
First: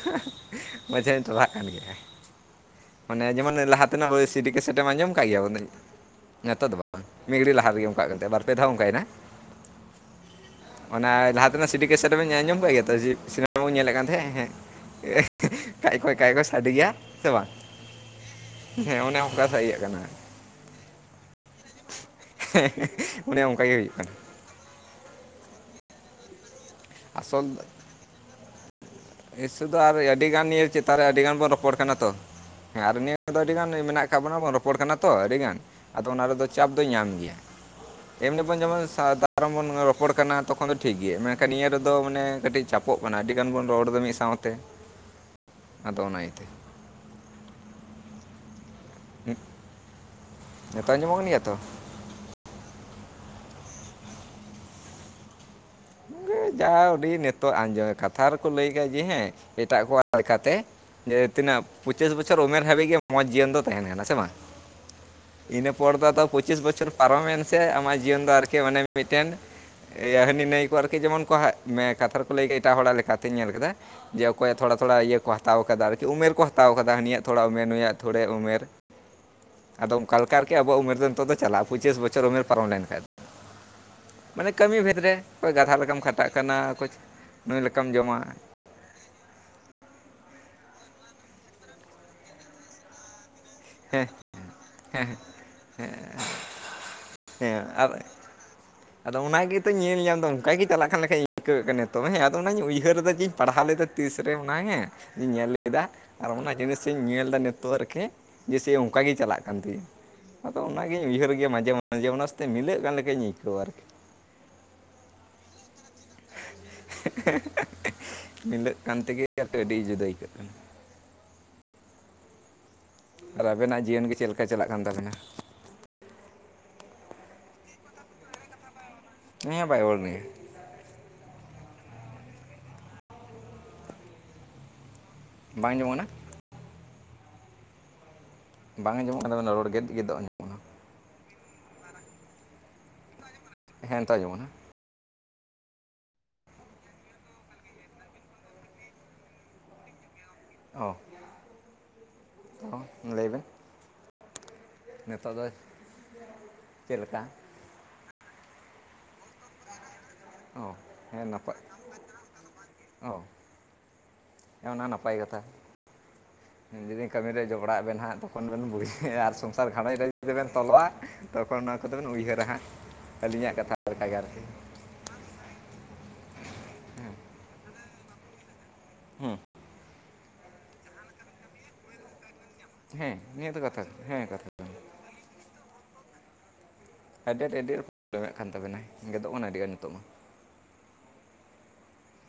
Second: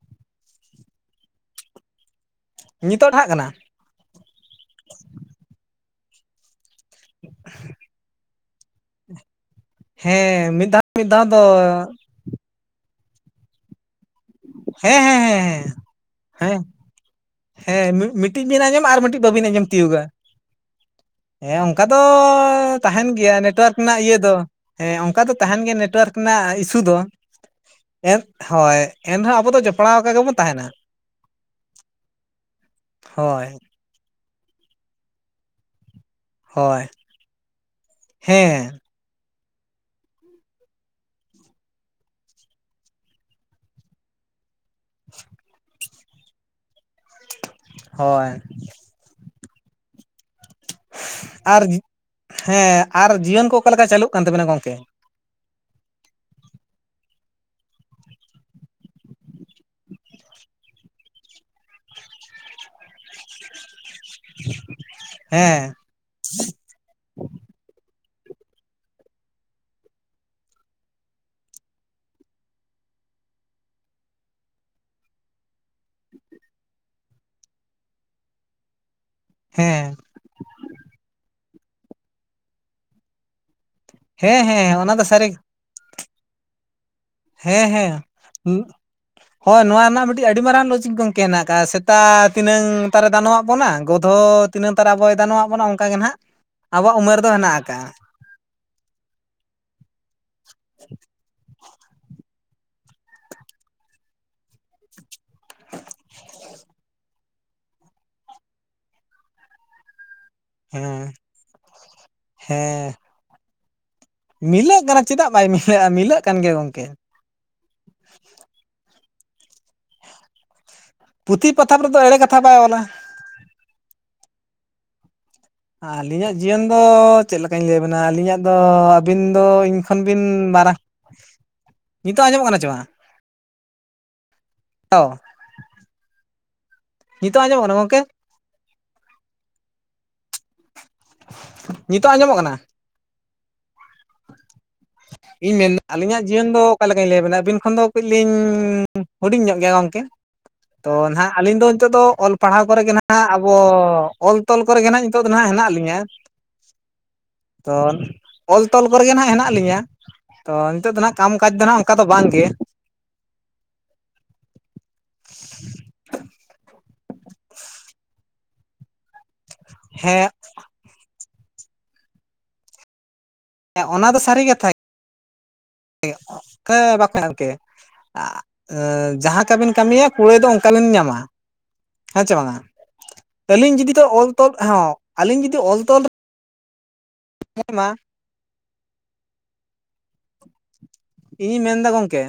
ᱢᱟᱡᱷᱮᱧ ᱴᱟᱨᱦᱟᱜ ᱠᱟᱱ ᱜᱮᱭᱟ᱾ ᱱᱤᱛᱚᱜ ᱴᱷᱟᱜ ᱢᱟᱱᱮ ᱠᱟᱱᱟ ᱡᱮᱢᱚᱱ ᱮ ᱞᱟᱦᱟ ᱛᱮᱱᱟᱜ ᱳᱭ ᱥᱤᱰᱤ ᱠᱮᱥᱮᱴᱮᱢ ᱟᱸᱡᱚᱢ ᱠᱟᱜ ᱜᱮᱭᱟ ᱚᱱᱮ ᱧᱮᱛᱚᱜ ᱫᱚ ᱵᱟᱝ᱾ ᱢᱤᱫᱜᱷᱟᱹᱲᱤ ᱞᱟᱦᱟ ᱨᱮᱜᱮ ᱚᱱᱠᱟᱜ ᱠᱟᱱ ᱛᱟᱦᱮ ᱵᱟᱨ ᱯᱮ ᱫᱷᱟᱣ ᱚᱱᱠᱟᱭ ᱱᱟ᱾ ᱦᱮᱸ ᱢᱤᱫ ᱫᱷᱟᱣ ᱢᱤᱫ ᱫᱷᱟᱣ ᱫᱚ ᱫᱚ ᱵᱮᱱ ᱟᱸᱡᱚᱢ ᱠᱟᱜ ᱜᱮᱭᱟ ᱛᱚ ᱡᱮ ᱥᱤᱱᱮᱢᱟ ᱵᱚᱱ ᱧᱮᱞᱮᱫ ᱠᱟᱱ ᱛᱟᱦᱮᱸᱫ, ᱦᱮᱸ᱾ ᱦᱮᱸ ᱦᱮᱸ [inaudible] ᱠᱷᱟᱭ ᱠᱷᱚᱭ ᱠᱷᱟᱭ ᱠᱷᱚᱭ ᱦᱮᱸ ᱥᱟᱰᱮ ᱜᱮᱭᱟ᱾ ᱥᱮ ᱵᱟᱝ ᱦᱮᱸ ᱦᱮᱸ ᱢᱤᱫᱴᱤᱡ ᱵᱤᱱ ᱟᱸᱡᱚᱢᱟ ᱟᱨ ᱦᱮᱸ ᱚᱱᱮ ᱢᱤᱫᱴᱤᱡ ᱵᱟᱹᱵᱤᱱ ᱚᱝᱠᱟ ᱥᱮ ᱟᱸᱡᱚᱢ ᱤᱭᱟᱹᱜ ᱛᱤᱭᱳᱜᱟ ᱠᱟᱱᱟ᱾ ᱦᱮᱸ ᱚᱝᱠᱟ ᱫᱚ ᱛᱟᱦᱮᱱ ᱜᱮᱭᱟ ᱚᱱᱮ ᱚᱱᱠᱟ ᱜᱮ ᱱᱮᱴᱚᱣᱟᱨᱠ ᱦᱩᱭᱩᱜ ᱨᱮᱱᱟᱜ ᱠᱟᱱᱟ ᱤᱭᱟᱹ ᱫᱚ᱾ ᱦᱮᱸ ᱚᱱᱠᱟ ᱫᱚ ᱛᱟᱦᱮᱱ ᱜᱮᱭᱟ ᱱᱮᱴᱣᱟᱨᱠ ᱨᱮᱱᱟᱜ ᱤᱥᱩ ᱫᱚ᱾ ᱟᱥᱚᱞ ᱮᱫ ᱦᱳᱭ ᱮᱱᱦᱚᱸ ᱟᱵᱚ ᱫᱚ ᱡᱚᱯᱲᱟᱣ ᱠᱟ ᱜᱮᱵᱚᱱ ᱛᱟᱦᱮᱱᱟ᱾ ᱛᱟᱦᱟᱨᱮ ᱟᱹᱰᱤ ᱜᱟᱱ ᱵᱚᱱ ᱨᱚᱯᱚᱲ ᱠᱟᱱᱟ ᱛᱚ ᱦᱮᱸ ᱟᱨ ᱱᱤᱭᱟᱹ ᱫᱚ ᱦᱳᱭ ᱟᱹᱰᱤ ᱜᱟᱱ ᱢᱮᱱᱟᱜ ᱠᱟᱜ ᱵᱚᱱᱟ ᱵᱚᱱ ᱨᱚᱯᱚᱲ ᱠᱟᱱᱟ ᱛᱚ ᱟᱹᱰᱤ ᱜᱟᱱ ᱟᱫᱚ ᱚᱱᱟ ᱨᱮᱫᱚ ᱪᱟᱯ ᱦᱳᱭ ᱫᱚᱭ ᱧᱟᱢ ᱜᱮᱭᱟ ᱮᱢᱱᱤ ᱵᱚᱱ ᱦᱮᱸ ᱡᱮᱢᱚᱱ [inaudible] ᱵᱚᱱ ᱨᱚᱯᱚᱲ ᱠᱟᱱᱟ ᱛᱚᱠᱷᱚᱱ ᱫᱚ ᱴᱷᱤᱠ ᱜᱮᱭᱟ ᱢᱮᱱ ᱠᱷᱟᱡ ᱱᱤᱭᱟᱹ ᱨᱮᱫᱚ ᱢᱟᱱᱮ ᱠᱟᱹᱴᱤᱡ ᱪᱟᱯᱚᱜ ᱠᱟᱱᱟ ᱟᱹᱰᱤ ᱜᱟᱱ ᱵᱚᱱ ᱨᱚᱲ ᱫᱟ ᱢᱤᱫ ᱥᱟᱶᱛᱮ᱾ [inaudible] ᱟᱫᱚ ᱚᱱᱟ ᱤᱭᱟᱹ ᱛᱮ᱾ ᱦᱳᱭ᱾ ᱦᱩᱸ ᱱᱤᱛᱚᱜ ᱟᱸᱡᱚᱢᱚᱜ ᱠᱟᱱ ᱜᱮᱭᱟ ᱛᱚ᱾ ᱟᱨ ᱦᱮᱸ ᱟᱨ ᱡᱤᱭᱚᱱ ᱠᱚ ᱚᱠᱟ ᱞᱮᱠᱟ ᱪᱟᱹᱞᱩᱜ ᱠᱟᱱ ᱛᱟᱵᱮᱱᱟ ᱜᱚᱝᱠᱮ? [inaudible] ᱫᱟ ᱚᱰᱤ ᱱᱮᱛᱚᱜ ᱟᱸᱡᱚ ᱠᱟᱛᱷᱟ ᱨᱮᱠᱚ ᱞᱟᱹᱭ ᱠᱟᱜ ᱡᱮ ᱦᱮᱸ ᱮᱴᱟᱜ ᱠᱚᱣᱟᱜ ᱞᱮᱠᱟ ᱛᱮ ᱡᱮ ᱛᱤᱱᱟᱹᱜ ᱯᱚᱸᱪᱤᱥ ᱵᱚᱪᱚᱨ ᱩᱢᱮᱨ ᱦᱟᱹᱵᱤᱡ ᱜᱮ ᱢᱚᱸᱪ ᱡᱤᱭᱚᱱ ᱫᱚ᱾ ᱛᱟᱦᱮᱱᱟ ᱱᱟᱥᱮ ᱵᱟᱝ ᱦᱮᱸ ᱤᱱᱟᱹ ᱯᱚᱨ ᱫᱚ ᱟᱫᱚ ᱯᱚᱸᱪᱤᱥ ᱵᱚᱪᱷᱚᱨ ᱯᱟᱨᱚᱢᱮᱱ ᱥᱮ ᱟᱢᱟᱜ ᱡᱤᱭᱚᱱ ᱫᱚ ᱟᱨᱠᱤ ᱚᱱᱮ ᱢᱤᱫᱴᱮᱱ ᱮ ᱦᱟᱹᱱᱤ ᱱᱟᱹᱭ ᱟᱨᱠᱤ ᱡᱮᱢᱚᱱ ᱠᱚ ᱦᱟᱜ ᱢᱮ ᱠᱟᱛᱷᱟ ᱨᱮᱠᱚ ᱞᱟᱹᱭ ᱠᱮᱫᱟ ᱮᱴᱟᱜ ᱦᱚᱲᱟᱜ ᱞᱮᱠᱟᱛᱮᱧ ᱧᱮᱞ ᱠᱮᱫᱟ ᱡᱮ ᱚᱠᱚᱭᱟᱜ ᱛᱷᱚᱲᱟ ᱛᱷᱚᱲᱟ ᱤᱭᱟᱹ ᱠᱚ ᱦᱟᱛᱟᱣ ᱟᱠᱟᱫᱟ ᱟᱨᱠᱤ ᱩᱢᱮᱨ ᱠᱚ ᱦᱟᱛᱟᱣ ᱟᱠᱟᱫᱟ ᱩᱱᱤᱭᱟᱜ ᱛᱷᱚᱲᱟ ᱩᱢᱮᱨ ᱱᱩᱭᱟᱜ ᱛᱷᱚᱲᱮ ᱩᱢᱮᱨ [inaudible] ᱟᱫᱚ ᱚᱱᱠᱟ ᱞᱮᱠᱟ ᱟᱨᱠᱮ ᱟᱵᱚᱣᱟᱜ ᱩᱢᱮᱨ ᱫᱚ ᱱᱤᱛᱚᱜ ᱫᱚ ᱪᱟᱞᱟᱜᱼᱟ ᱯᱚᱸᱪᱤᱥ ᱵᱚᱪᱷᱚᱨ ᱩᱢᱮᱨ ᱯᱟᱨᱚᱢ ᱞᱮᱱᱠᱷᱟᱭᱡ ᱦᱮᱸ ᱢᱟᱱᱮ ᱦᱮᱸ ᱠᱟᱹᱢᱤ ᱚᱱᱟ ᱵᱷᱮᱫᱽ ᱫᱚ ᱨᱮ ᱥᱟᱹᱨᱤ ᱚᱠᱚᱭ ᱜᱟᱫᱷᱟ ᱞᱮᱠᱟᱢ ᱠᱷᱟᱴᱟᱜ ᱠᱟᱱᱟ ᱚᱠᱚᱭ ᱱᱩᱭ ᱦᱮᱸ ᱞᱮᱠᱟᱢ ᱦᱮᱸ ᱡᱚᱢᱟ᱾ ᱦᱳᱭ ᱱᱚᱣᱟ ᱨᱮᱱᱟᱜ ᱢᱤᱫᱴᱤᱡ ᱟᱹᱰᱤ ᱢᱟᱨᱟᱝ ᱞᱚᱡᱤᱠ ᱜᱚᱝᱠᱮ ᱦᱮᱱᱟᱜ ᱟᱠᱟᱜᱼᱟ ᱥᱮᱛᱟ ᱛᱤᱱᱟᱹᱝ ᱛᱟᱨᱮ ᱫᱟᱱᱚ ᱟᱜ ᱵᱚᱱᱟ ᱦᱮᱸ ᱜᱚᱫᱷᱚ ᱛᱤᱱᱟᱹᱜ ᱛᱟᱨᱟ ᱦᱮᱸ ᱟᱵᱚᱭ ᱫᱟᱱᱚᱣᱟᱜ ᱵᱚᱱᱟ ᱚᱱᱠᱟ ᱜᱮ ᱱᱟᱦᱟᱜ ᱟᱵᱚᱣᱟᱜ ᱩᱢᱮᱨ ᱫᱚ ᱦᱮᱱᱟᱜ ᱦᱮᱸ ᱟᱠᱟᱜᱼᱟ᱾ ᱟᱨ ᱟᱫᱚ ᱚᱱᱟ ᱜᱮ ᱛᱚᱧ ᱧᱮᱞ ᱧᱟᱢᱫᱟ ᱚᱱᱠᱟ ᱜᱮ ᱪᱟᱞᱟᱜ ᱠᱷᱟᱱ ᱞᱮᱠᱟᱧ ᱟᱹᱭᱠᱟᱹᱣᱮᱜ ᱠᱟᱱᱟ ᱱᱤᱛᱚᱜ ᱦᱮᱸ ᱟᱫᱚ ᱚᱱᱟᱧ ᱩᱭᱦᱟᱹᱨ ᱫᱟ ᱡᱮ ᱤᱧ ᱯᱟᱲᱦᱟᱣ ᱞᱮᱫᱟ᱾ ᱛᱤᱥᱨᱮ ᱚᱱᱟ ᱦᱮᱸ ᱧᱮᱞ ᱞᱮᱫᱟ ᱟᱨ ᱚᱱᱟ ᱡᱤᱱᱤᱥᱤᱧ ᱧᱮᱞ ᱫᱟ ᱱᱤᱛᱚᱜ ᱟᱨᱠᱤ ᱡᱮᱭᱥᱮ ᱚᱱᱠᱟ ᱜᱮ ᱪᱟᱞᱟᱜ ᱠᱟᱱ ᱛᱤᱧᱟᱹ᱾ ᱟᱫᱚ ᱚᱱᱟ ᱜᱮᱧ ᱦᱮᱸ ᱩᱭᱦᱟᱹᱨ ᱜᱮᱭᱟ ᱢᱟᱡᱷᱮ ᱢᱟᱡᱷᱮ ᱚᱱᱟ ᱥᱚᱛᱮᱜ ᱢᱤᱞᱟᱹᱜ ᱦᱮᱸ ᱠᱟᱱ ᱞᱮᱠᱟᱧ ᱟᱹᱭᱠᱟᱹᱣᱟ ᱟᱨᱠᱤ᱾ ᱢᱤᱞᱟᱹᱜ ᱠᱟᱱᱟ ᱪᱮᱫᱟᱜ ᱵᱟᱭ ᱢᱤᱞᱟᱹᱜᱼᱟ ᱢᱤᱞᱟᱹᱜ ᱠᱟᱱ ᱜᱮ ᱜᱚᱝᱠᱮ᱾ [unintelligible] ᱧᱤᱱᱫᱟ. ᱜ ᱠᱟᱱ ᱛᱮᱜᱮ ᱟᱹᱰᱤ ᱡᱩᱫᱟᱹ ᱟᱹᱭᱠᱟᱹᱜ ᱠᱟᱱᱟ ᱯᱩᱛᱷᱤ ᱯᱚᱛᱷᱟᱢ ᱨᱮ ᱫᱚ ᱮᱲᱮ ᱠᱟᱛᱷᱟ ᱵᱟᱭ ᱚᱞᱟ ᱟᱨ ᱟᱵᱮᱱᱟᱜ ᱡᱤᱭᱚᱱ ᱜᱮ ᱪᱮᱫ ᱞᱮᱠᱟ ᱪᱟᱞᱟᱜ ᱠᱟᱱ ᱛᱟᱵᱮᱱᱟ ᱟᱹᱞᱤᱧᱟᱜ ᱡᱤᱭᱚᱱ ᱫᱚ ᱪᱮᱫ ᱞᱮᱠᱟᱧ ᱞᱟᱹᱭ ᱟᱵᱮᱱᱟ ᱟᱹᱞᱤᱧᱟᱜ ᱫᱚ ᱟᱹᱵᱤᱱ ᱫᱚ ᱦᱮᱸ ᱤᱧ ᱵᱟᱭ ᱨᱚᱲ ᱠᱷᱚᱱ ᱱᱤᱭᱟᱹ ᱵᱤᱱ ᱢᱟᱨᱟᱝ ᱱᱤᱛᱳᱜ ᱟᱸᱡᱚᱢᱚᱜ ᱠᱟᱱᱟ ᱪᱮ ᱵᱟᱝᱟ? [unintelligible] ᱵᱟᱝ ᱟᱸᱡᱚᱢᱚᱜ ᱠᱟᱱᱟ ᱱᱤᱛᱚᱜ ᱟᱸᱡᱚᱢᱚᱜ ᱠᱟᱱᱟ ᱜᱚᱝᱠᱮ? ᱵᱟᱝ ᱟᱸᱡᱚᱢᱚᱜ ᱠᱟᱱᱟ ᱨᱚᱲ ᱜᱮᱫ ᱜᱮᱫ ᱟᱡᱚᱢ ᱱᱤᱛᱳᱜ ᱟᱸᱡᱚᱢᱚᱜ ᱠᱟᱱᱟ? ᱦᱮᱸ ᱱᱤᱛᱳᱜ ᱟᱸᱡᱚᱢᱚᱜ ᱠᱟᱱᱟ [inaudible] ᱤᱧ ᱢᱮᱱᱫ... ᱟᱹᱞᱤᱧᱟᱜ ᱡᱤᱭᱚᱱ ᱫᱚ ᱚᱠᱟ ᱞᱮᱠᱟᱧ ᱞᱟᱹᱭ ᱟᱵᱤᱱᱟ ᱟᱹᱵᱤᱱ ᱠᱷᱚᱱ ᱫᱚ ᱠᱟᱹᱡ ᱞᱤᱧ ᱦᱩᱰᱤᱧ ᱧᱚᱜ ᱜᱮᱭᱟ ᱜᱚᱝᱠᱮ ᱛᱚ ᱱᱟᱦᱟᱸᱜ ᱟᱹᱞᱤᱧ ᱫᱚ ᱱᱤᱛᱚᱜ ᱫᱚ ᱚᱞ ᱯᱟᱲᱦᱟᱣ ᱠᱚᱨᱮ ᱜᱮ ᱚ ᱞᱟᱹᱭ ᱱᱟᱦᱟᱸᱜ ᱵᱮᱱ ᱟᱵᱚ ᱚᱞ ᱛᱚᱞ ᱠᱚᱨᱮ ᱜᱮ ᱱᱟᱢᱟ ᱤᱧ... ᱱᱤᱛᱚᱜ ᱫᱚ ᱱᱟᱦᱟᱜ ᱦᱮᱱᱟᱜ ᱞᱤᱧᱟᱹ ᱪᱮᱫ ᱞᱮᱠᱟ ᱛᱚ ᱚᱞ ᱛᱚᱞ ᱠᱚᱨᱮᱜᱮ ᱦᱟᱸᱜ ᱦᱮᱱᱟᱜ ᱞᱤᱧᱟᱹ ᱛᱚ ᱚ ᱱᱤᱛᱳᱜ ᱫᱚ ᱱᱟᱦᱟᱜ ᱦᱮᱸ ᱠᱟᱢ ᱠᱟᱡᱽ ᱱᱟᱯᱟᱭ ᱫᱚ ᱱᱟᱦᱟᱜ ᱚᱱᱠᱟ ᱫᱚ ᱵᱟᱝᱜᱮ ᱚ ᱦᱮ ᱚᱱᱟ ᱱᱟᱯᱟᱭ ᱠᱟᱛᱷᱟ ᱦᱤᱱᱡᱤᱨᱤᱝ ᱠᱟᱹᱢᱤ ᱨᱮ ᱡᱚᱜᱽᱲᱟᱜ ᱟᱵᱮᱱ ᱱᱟᱦᱟᱜ ᱛᱚᱠᱷᱚᱱ ᱵᱮᱱ ᱵᱩᱡᱷᱟᱣᱼᱟ ᱟᱨ ᱥᱚᱱᱥᱟᱨ [unintelligible] ᱜᱷᱨᱮᱸᱡᱽ ᱨᱮ ᱦᱮᱸ ᱡᱩᱫᱤ ᱵᱮᱱ ᱛᱚᱞᱚᱜᱼᱟ ᱛᱚᱠᱷᱚᱱ ᱱᱚᱣᱟ ᱠᱚᱫᱚᱵᱮᱱ ᱩᱭᱦᱟᱹᱨᱟ ᱦᱟᱸᱜ ᱟᱹᱞᱤᱧᱟᱜ ᱠᱟᱛᱷᱟ ᱦᱮᱸ ᱚᱱᱟ ᱞᱮᱠᱟᱜᱮ ᱫᱚ ᱟᱨᱠᱤ ᱥᱟᱹᱨᱤ ᱠᱟᱛᱷᱟ [unintelligible] ᱟ.. ᱟᱺ... ᱦᱮᱸ ᱡᱟᱦᱟᱸ ᱞᱮᱠᱟ ᱵᱤᱱ ᱠᱟᱹᱢᱤᱭᱟ ᱠᱩᱲᱟᱹᱭ ᱫᱚ ᱚᱱᱠᱟ ᱵᱤᱱ ᱧᱟᱢᱟ ᱦᱮᱸ ᱪᱮ ᱵᱟᱝᱟ ᱦᱮᱸ ᱱᱤᱭᱟᱹ ᱫᱚ ᱟᱹᱞᱤᱧ ᱠᱟᱛᱷᱟ ᱡᱩᱫᱤ ᱛᱚ... ᱚᱞ ᱦᱮᱸ ᱠᱟᱛᱷᱟ ᱛᱚᱞ ᱠᱟᱱᱟ ᱦᱚᱸ ᱟᱹᱞᱤᱧ ᱡᱩᱫᱤ ᱚᱞ ᱛᱚᱞ ᱨᱮ ᱦᱟᱭᱰᱮᱰ ᱟᱭᱰᱮᱰ ᱟᱭᱢᱟ ᱟᱸᱡᱚᱢᱚᱜ ᱠᱟᱱ ᱛᱟᱵᱮᱱᱟᱭ ᱜᱮᱫᱚᱜ ᱠᱟᱱᱟ ᱟᱹᱰᱤ ᱜᱟᱱ ᱱᱤᱛᱳᱚᱜ ᱢᱟ ᱤᱧ ᱢᱮᱱᱫᱟ ᱜᱚᱢᱠᱮ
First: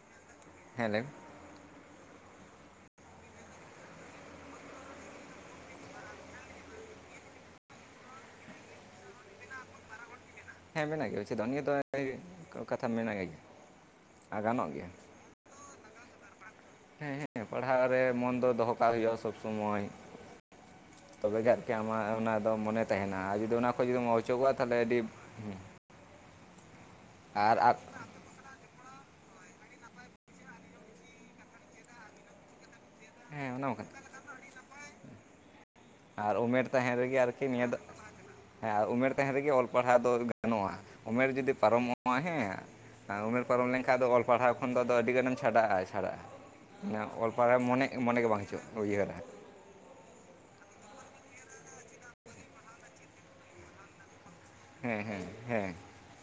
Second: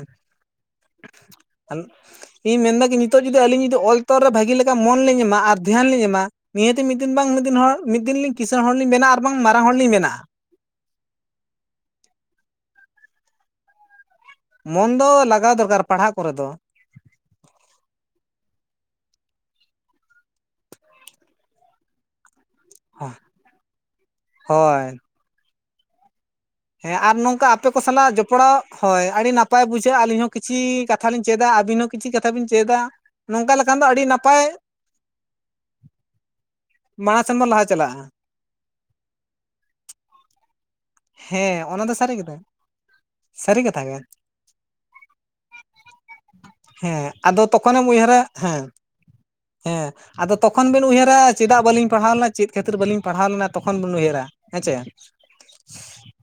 ᱦᱮᱸ ᱞᱮᱹᱣ [unintelligible] ᱤᱧ ᱢᱮᱱᱫᱟ ᱠᱤ ᱱᱤᱛᱚᱜ ᱡᱩᱫᱤ ᱟᱹᱞᱤᱧ ᱡᱩᱫᱤ ᱚᱞ ᱛᱚᱞ ᱨᱮ ᱵᱷᱟᱹᱜᱤ ᱞᱮᱠᱟ ᱢᱚᱱ ᱞᱤᱧ ᱮᱢᱟ ᱟᱨ ᱫᱷᱮᱭᱟᱱ ᱞᱤᱧ ᱮᱢᱟ ᱱᱤᱦᱟᱹᱛᱤ ᱢᱤᱫ ᱫᱤᱱ ᱵᱟᱝ ᱢᱤᱫ ᱫᱤᱱ ᱦᱚᱲ ᱢᱤᱫ ᱫᱤᱱ ᱞᱤᱧ ᱠᱤᱥᱟᱹᱬ ᱦᱚᱲ ᱞᱤᱧ ᱵᱮᱱᱟᱜ-ᱟ ᱟᱨ ᱵᱟᱝ ᱢᱟᱨᱟᱝ ᱦᱚᱲᱞᱤᱧ ᱵᱮᱱᱟᱣᱜᱼᱟ ᱦᱮᱸ ᱵᱮᱱᱟᱜ ᱜᱮ ᱟᱭᱥᱮ ᱫᱚ ᱱᱤᱭᱟᱹ ᱫᱚᱭ ᱠᱟᱛᱷᱟ ᱢᱮᱱᱠᱟᱜᱼᱟ ᱢᱚᱱ ᱫᱚ ᱞᱟᱜᱟᱣ ᱫᱚᱨᱠᱟᱨ ᱯᱟᱲᱦᱟᱜ ᱠᱚᱨᱮ ᱫᱚ ᱦᱮᱸ ᱦᱮᱸ ᱯᱟᱲᱦᱟᱜ ᱨᱮ ᱢᱚᱱ ᱫᱚ ᱫᱚᱦᱚ ᱠᱟᱜ ᱦᱩᱭᱩᱜᱼᱟ ᱥᱚᱵᱽ ᱥᱚᱢᱚᱭ ᱛᱚᱵᱮ ᱜᱮ ᱠᱤ ᱟᱢᱟᱜ ᱚᱱᱟ ᱫᱚ ᱢᱚᱱᱮ ᱛᱟᱦᱮᱱᱼᱟ ᱟᱨ ᱡᱩᱫᱤ ᱚᱱᱟ ᱠᱷᱚᱱ ᱡᱩᱫᱤᱢ ᱚᱪᱚᱜᱚᱜᱼᱟ ᱛᱟᱦᱞᱮ ᱦᱳᱭ ᱟᱹᱰᱤ ᱦᱮᱸ ᱟᱨ ᱱᱚᱝᱠᱟ ᱟᱯᱮ ᱠᱚ ᱥᱟᱞᱟᱜ ᱡᱚᱯ... ᱡᱚᱯᱲᱟᱣ ᱦᱳᱭ ᱟᱹᱰᱤ ᱱᱟᱯᱟᱭ ᱵᱩᱡᱷᱟᱹᱜᱼᱟ ᱟᱹᱞᱤᱧ ᱦᱚᱸ ᱠᱤᱪᱷᱤ ᱠᱟᱛᱷᱟ ᱞᱤᱧ ᱪᱮᱫᱟ ᱟᱹᱵᱤᱱ ᱦᱚᱸ ᱠᱤᱪᱷᱤ ᱠᱟᱛᱷᱟ ᱵᱤᱱ ᱪᱮᱫᱟ ᱱᱚᱝᱠᱟ ᱦᱮᱸ ᱚᱱᱟᱢᱟ ᱞᱮᱠᱷᱟᱱ ᱫᱚ ᱠᱟᱱᱟ ᱟᱹᱰᱤ ᱱᱟᱯᱟᱭ ᱟᱨ ᱩᱢᱮᱨ ᱛᱟᱦᱮᱱ ᱨᱮ ᱜᱮ ᱢᱟᱲᱟᱝ ᱥᱮᱱ ᱟᱨᱠᱤ ᱵᱚᱱ ᱞᱟᱦᱟ ᱱᱤᱭᱟᱹ ᱫᱚ ᱪᱟᱞᱟᱜᱼᱟ ᱦᱮᱸ ᱟᱨ ᱩᱢᱮᱨ ᱛᱟᱦᱮᱱ ᱨᱮᱜᱮ ᱚᱞ ᱯᱟᱲᱦᱟᱣ ᱫᱚ ᱜᱟᱱᱚᱜᱼᱟ ᱩᱢᱮᱨ ᱡᱩᱫᱤ ᱦᱮᱸ ᱚᱱᱟ ᱫᱚ ᱥᱟᱹᱨᱤ ᱯᱟᱨᱚᱢᱚᱜᱼᱟ ᱠᱟᱛᱷᱟ ᱦᱮᱸ ᱩᱢᱮᱨ ᱥᱟᱹᱨᱤ ᱯᱟᱨᱚᱢ ᱠᱟᱛᱷᱟ ᱞᱮᱱᱠᱷᱟᱡ ᱜᱮ ᱟᱫᱚ ᱚᱞ ᱯᱟᱲᱦᱟᱣ ᱠᱷᱚᱱ ᱫᱚ ᱟᱹᱰᱤ ᱜᱟᱱᱮᱢ ᱪᱷᱟᱰᱟᱜᱼᱟ ᱪᱷᱟᱰᱟᱜᱼᱟ ᱦᱮᱸ ᱚᱞ ᱟᱫᱚ ᱯᱟᱲᱦᱟᱣ ᱛᱚᱠᱷᱚᱱᱮᱢ ᱢᱚᱱᱮ ᱩᱭᱦᱟᱹᱨᱟ ᱢᱚᱱᱮ ᱜᱮ ᱵᱟᱝ ᱦᱮᱸ ᱦᱤᱡᱩᱜᱼᱟ ᱩᱭᱦᱟᱹᱨ ᱦᱮᱸ ᱟᱫᱚ ᱛᱚᱠᱷᱚᱱ ᱵᱮᱱ ᱩᱭᱦᱟᱹᱨᱟ ᱪᱮᱫᱟᱜ ᱵᱟᱹᱞᱤᱧ ᱯᱟᱲᱦᱟᱣ ᱞᱮᱱᱟ ᱪᱮᱫ ᱠᱷᱟᱹᱛᱤᱨ ᱵᱟᱹᱞᱤᱧ ᱯᱟᱲᱦᱟᱣ ᱞᱮᱱᱟ ᱛᱚᱠᱷᱚᱱ ᱵᱤᱱ ᱩᱭᱦᱟᱹᱨᱟ ᱦᱮᱸ ᱪᱮ ᱦᱮᱸ ᱦᱮᱸ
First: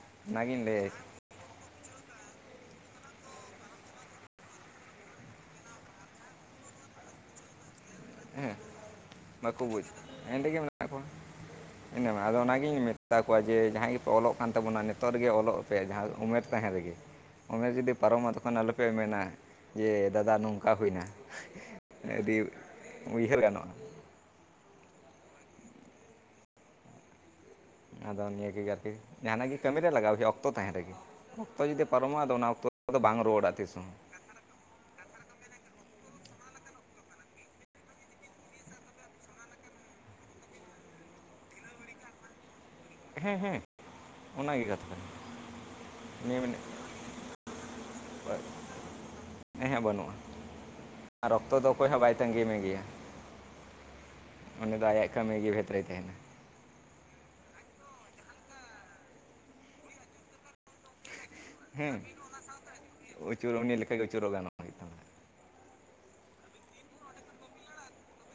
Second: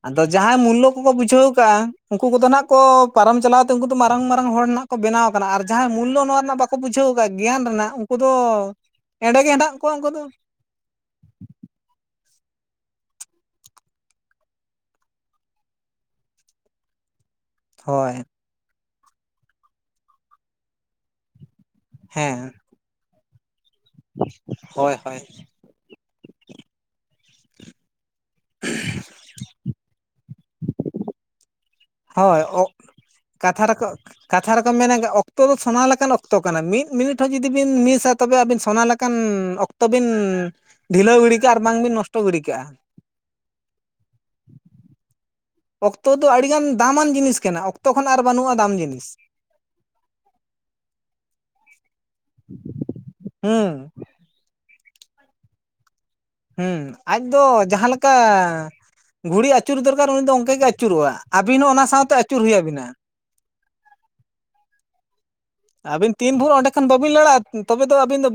ᱟᱫᱚ ᱡᱟᱦᱟᱸᱭ ᱚᱱᱟᱜᱤᱧ ᱢᱩᱞᱞᱚ ᱞᱟᱹᱭᱟ ᱠᱚᱠᱚ ᱵᱩᱡᱷᱟᱹᱣ ᱟᱠᱟᱜᱼᱟ ᱩᱱᱠᱩ ᱠᱚᱫᱚ ᱱᱟᱦᱟᱜ ᱠᱚ ᱯᱟᱨᱚᱢ ᱪᱟᱞᱟᱣᱛᱮ ᱩᱱᱠᱩ ᱫᱚ ᱢᱟᱨᱟᱝ ᱢᱟᱨᱟᱝ ᱦᱚᱲ ᱱᱟᱦᱟᱜ ᱠᱚ ᱵᱮᱱᱟᱣ ᱟᱠᱟᱱᱟ ᱟᱨ ᱡᱟᱦᱟᱸᱭ ᱢᱩᱞᱞᱚ ᱱᱚᱣᱟ ᱨᱮᱱᱟᱜ ᱵᱟᱠ..... ᱠᱚ ᱵᱩᱡᱷᱟᱹᱣ ᱟᱠᱟᱫ ᱜᱮᱭᱟᱱ ᱨᱮᱱᱟᱜ, ᱩᱱᱠᱩ ᱫᱚ ᱦᱮᱸ ᱮᱸᱰᱮ ᱜᱮ ᱵᱟᱠᱚ ᱦᱮᱱᱟᱜ ᱵᱩᱡᱽ ᱠᱚᱣᱟ ᱩᱱᱠᱩ ᱫᱚ [unintelligible] ᱦᱮᱱᱟᱢᱟ, ᱟᱫᱚ ᱚᱱᱟᱜᱤᱧ ᱢᱮᱛᱟ ᱠᱚᱣᱟ ᱡᱮ ᱡᱟᱦᱟᱸᱭ ᱜᱤ ᱯᱮ ᱚᱞᱚᱜ ᱠᱟᱱ ᱛᱟᱵᱚᱱᱟ ᱱᱤᱛᱚᱜ ᱨᱮᱜᱮ ᱚᱞᱚᱜ ᱯᱮ ᱡᱟᱦᱟᱸ ᱩᱢᱮᱨ ᱛᱟᱦᱮᱸ ᱨᱮᱜᱮ [inaudible] ᱩᱢᱮᱨ ᱡᱩᱫᱤ ᱦᱳᱭ ᱯᱟᱨᱚᱢᱚᱜᱼᱟ ᱛᱚᱠᱷᱚᱱ ᱟᱞᱚᱯᱮ ᱢᱮᱱᱟ ᱡᱮ ᱫᱟᱫᱟ ᱱᱚᱝᱠᱟ ᱦᱩᱭᱱᱟ ᱟᱹᱰᱤ ᱩᱭᱦᱟᱹᱨ ᱜᱟᱱᱚᱜᱼᱟ ᱦᱚᱭ ᱦᱚᱭ ᱟᱫᱚ ᱱᱤᱭᱟᱹ ᱜᱮ ᱡᱟᱦᱟᱸ ᱱᱟᱜ ᱜᱮ ᱠᱟᱹᱢᱤ ᱨᱮ ᱞᱟᱜᱟᱣ ᱦᱩᱭᱩᱜ-ᱟ ᱚᱠᱛᱚ ᱛᱟᱦᱮᱸ ᱨᱮᱜᱮ ᱚᱠᱛᱚ ᱡᱩᱫᱤ ᱯᱟᱨᱚᱢᱚᱜ-ᱟ ᱟᱫᱚ ᱦᱳᱭ ᱚᱱᱟ ᱚᱠᱛᱚ ᱫᱚ ᱵᱟᱝ ᱨᱩᱣᱟᱹᱲᱟ ᱠᱟᱛᱷᱟ ᱛᱤᱥ ᱦᱚᱸ ᱨᱮᱠᱚ ᱾ ᱠᱟᱛᱷᱟ ᱨᱮᱠᱚ ᱢᱮᱱᱟ ᱚᱠᱛᱚ ᱫᱚ ᱥᱚᱱᱟ ᱞᱮᱠᱟᱱ ᱚᱠᱛᱚ ᱠᱟᱱᱟ ᱢᱤᱫ ᱢᱤᱱᱤᱴ ᱦᱚᱸ ᱡᱩᱫᱤ ᱵᱤᱱ ᱢᱤᱥᱟᱼᱼ ᱛᱚᱵᱮ ᱟᱹᱵᱤᱱ ᱥᱚᱱᱟ ᱞᱮᱠᱟᱱ ᱚᱠᱛᱚ ᱵᱤᱱ ᱰᱷᱤᱞᱟᱹᱣ ᱜᱤᱰᱤ ᱠᱟᱜ-ᱟ ᱟᱨ ᱵᱟᱝ ᱵᱤᱱ ᱱᱚᱥᱴᱚ ᱜᱤᱰᱤ ᱠᱟᱜ-ᱟ ᱦᱮᱸ ᱦᱮᱸ ᱚᱱᱟ ᱜᱮ ᱠᱟᱛᱷᱟ ᱾ ᱚᱠᱛᱚ ᱫᱚ ᱟᱹᱰᱤ ᱜᱟᱱ ᱫᱟᱢᱟᱱ ᱡᱤᱱᱤᱥ ᱠᱟᱱᱟ ᱚᱠᱛᱚ ᱠᱷᱚᱱ ᱟᱨ ᱵᱟᱹᱱᱩᱜ-ᱟ ᱫᱟᱢ ᱡᱤᱱᱤᱥ ᱾ ᱦᱮᱸ ᱦᱮᱸ ᱵᱟᱹᱱᱩᱜ-ᱟ ᱟᱨ ᱚᱠᱛᱚ ᱫᱚ ᱚᱠᱚᱭ ᱦᱚᱸ ᱵᱟᱭ ᱛᱟᱺᱜᱤ ᱢᱮᱜᱮᱭᱟ ᱦᱩᱸ ᱾ ᱩᱱᱤ ᱫᱚ ᱟᱭᱟᱜ ᱠᱟᱹᱢᱤ ᱜᱮ ᱵᱷᱮᱛᱨᱮᱭ ᱛᱟᱦᱮᱱᱟ ᱦᱩᱸ ᱟᱡ ᱫᱚ ᱡᱟᱦᱟᱸᱮ ᱞᱮᱠᱟ ᱜᱷᱩᱲᱤ ᱟᱹᱪᱩᱨ ᱫᱚᱨᱠᱟᱨ ᱩᱱᱤ ᱫᱚ ᱚᱱᱠᱟ ᱜᱮ ᱟᱹᱪᱩᱨᱚᱜ-ᱟ ᱟᱹᱵᱤᱱ ᱦᱚᱸ ᱚᱱᱟ ᱥᱟᱶᱛᱮ ᱟᱹᱪᱩᱨ ᱦᱩᱭ ᱟᱹᱵᱤᱱᱟ ᱾ ᱟᱹᱪᱩᱨᱚᱜ ᱩᱱᱤ ᱞᱮᱠᱟ ᱜᱮ ᱟᱹᱪᱩᱨᱚᱜ ᱜᱟᱱᱚᱜ ᱜᱮ [unintelligible] ᱟᱹᱵᱤᱱ ᱛᱤᱱ ᱵᱷᱩᱨ ᱚᱸᱰᱮ ᱠᱷᱚᱱ ᱵᱟᱹᱵᱤᱱ ᱞᱟᱲᱟᱜ-ᱟ ᱛᱚᱵᱮ ᱫᱚ ᱟᱹᱵᱤᱱ ᱫᱚ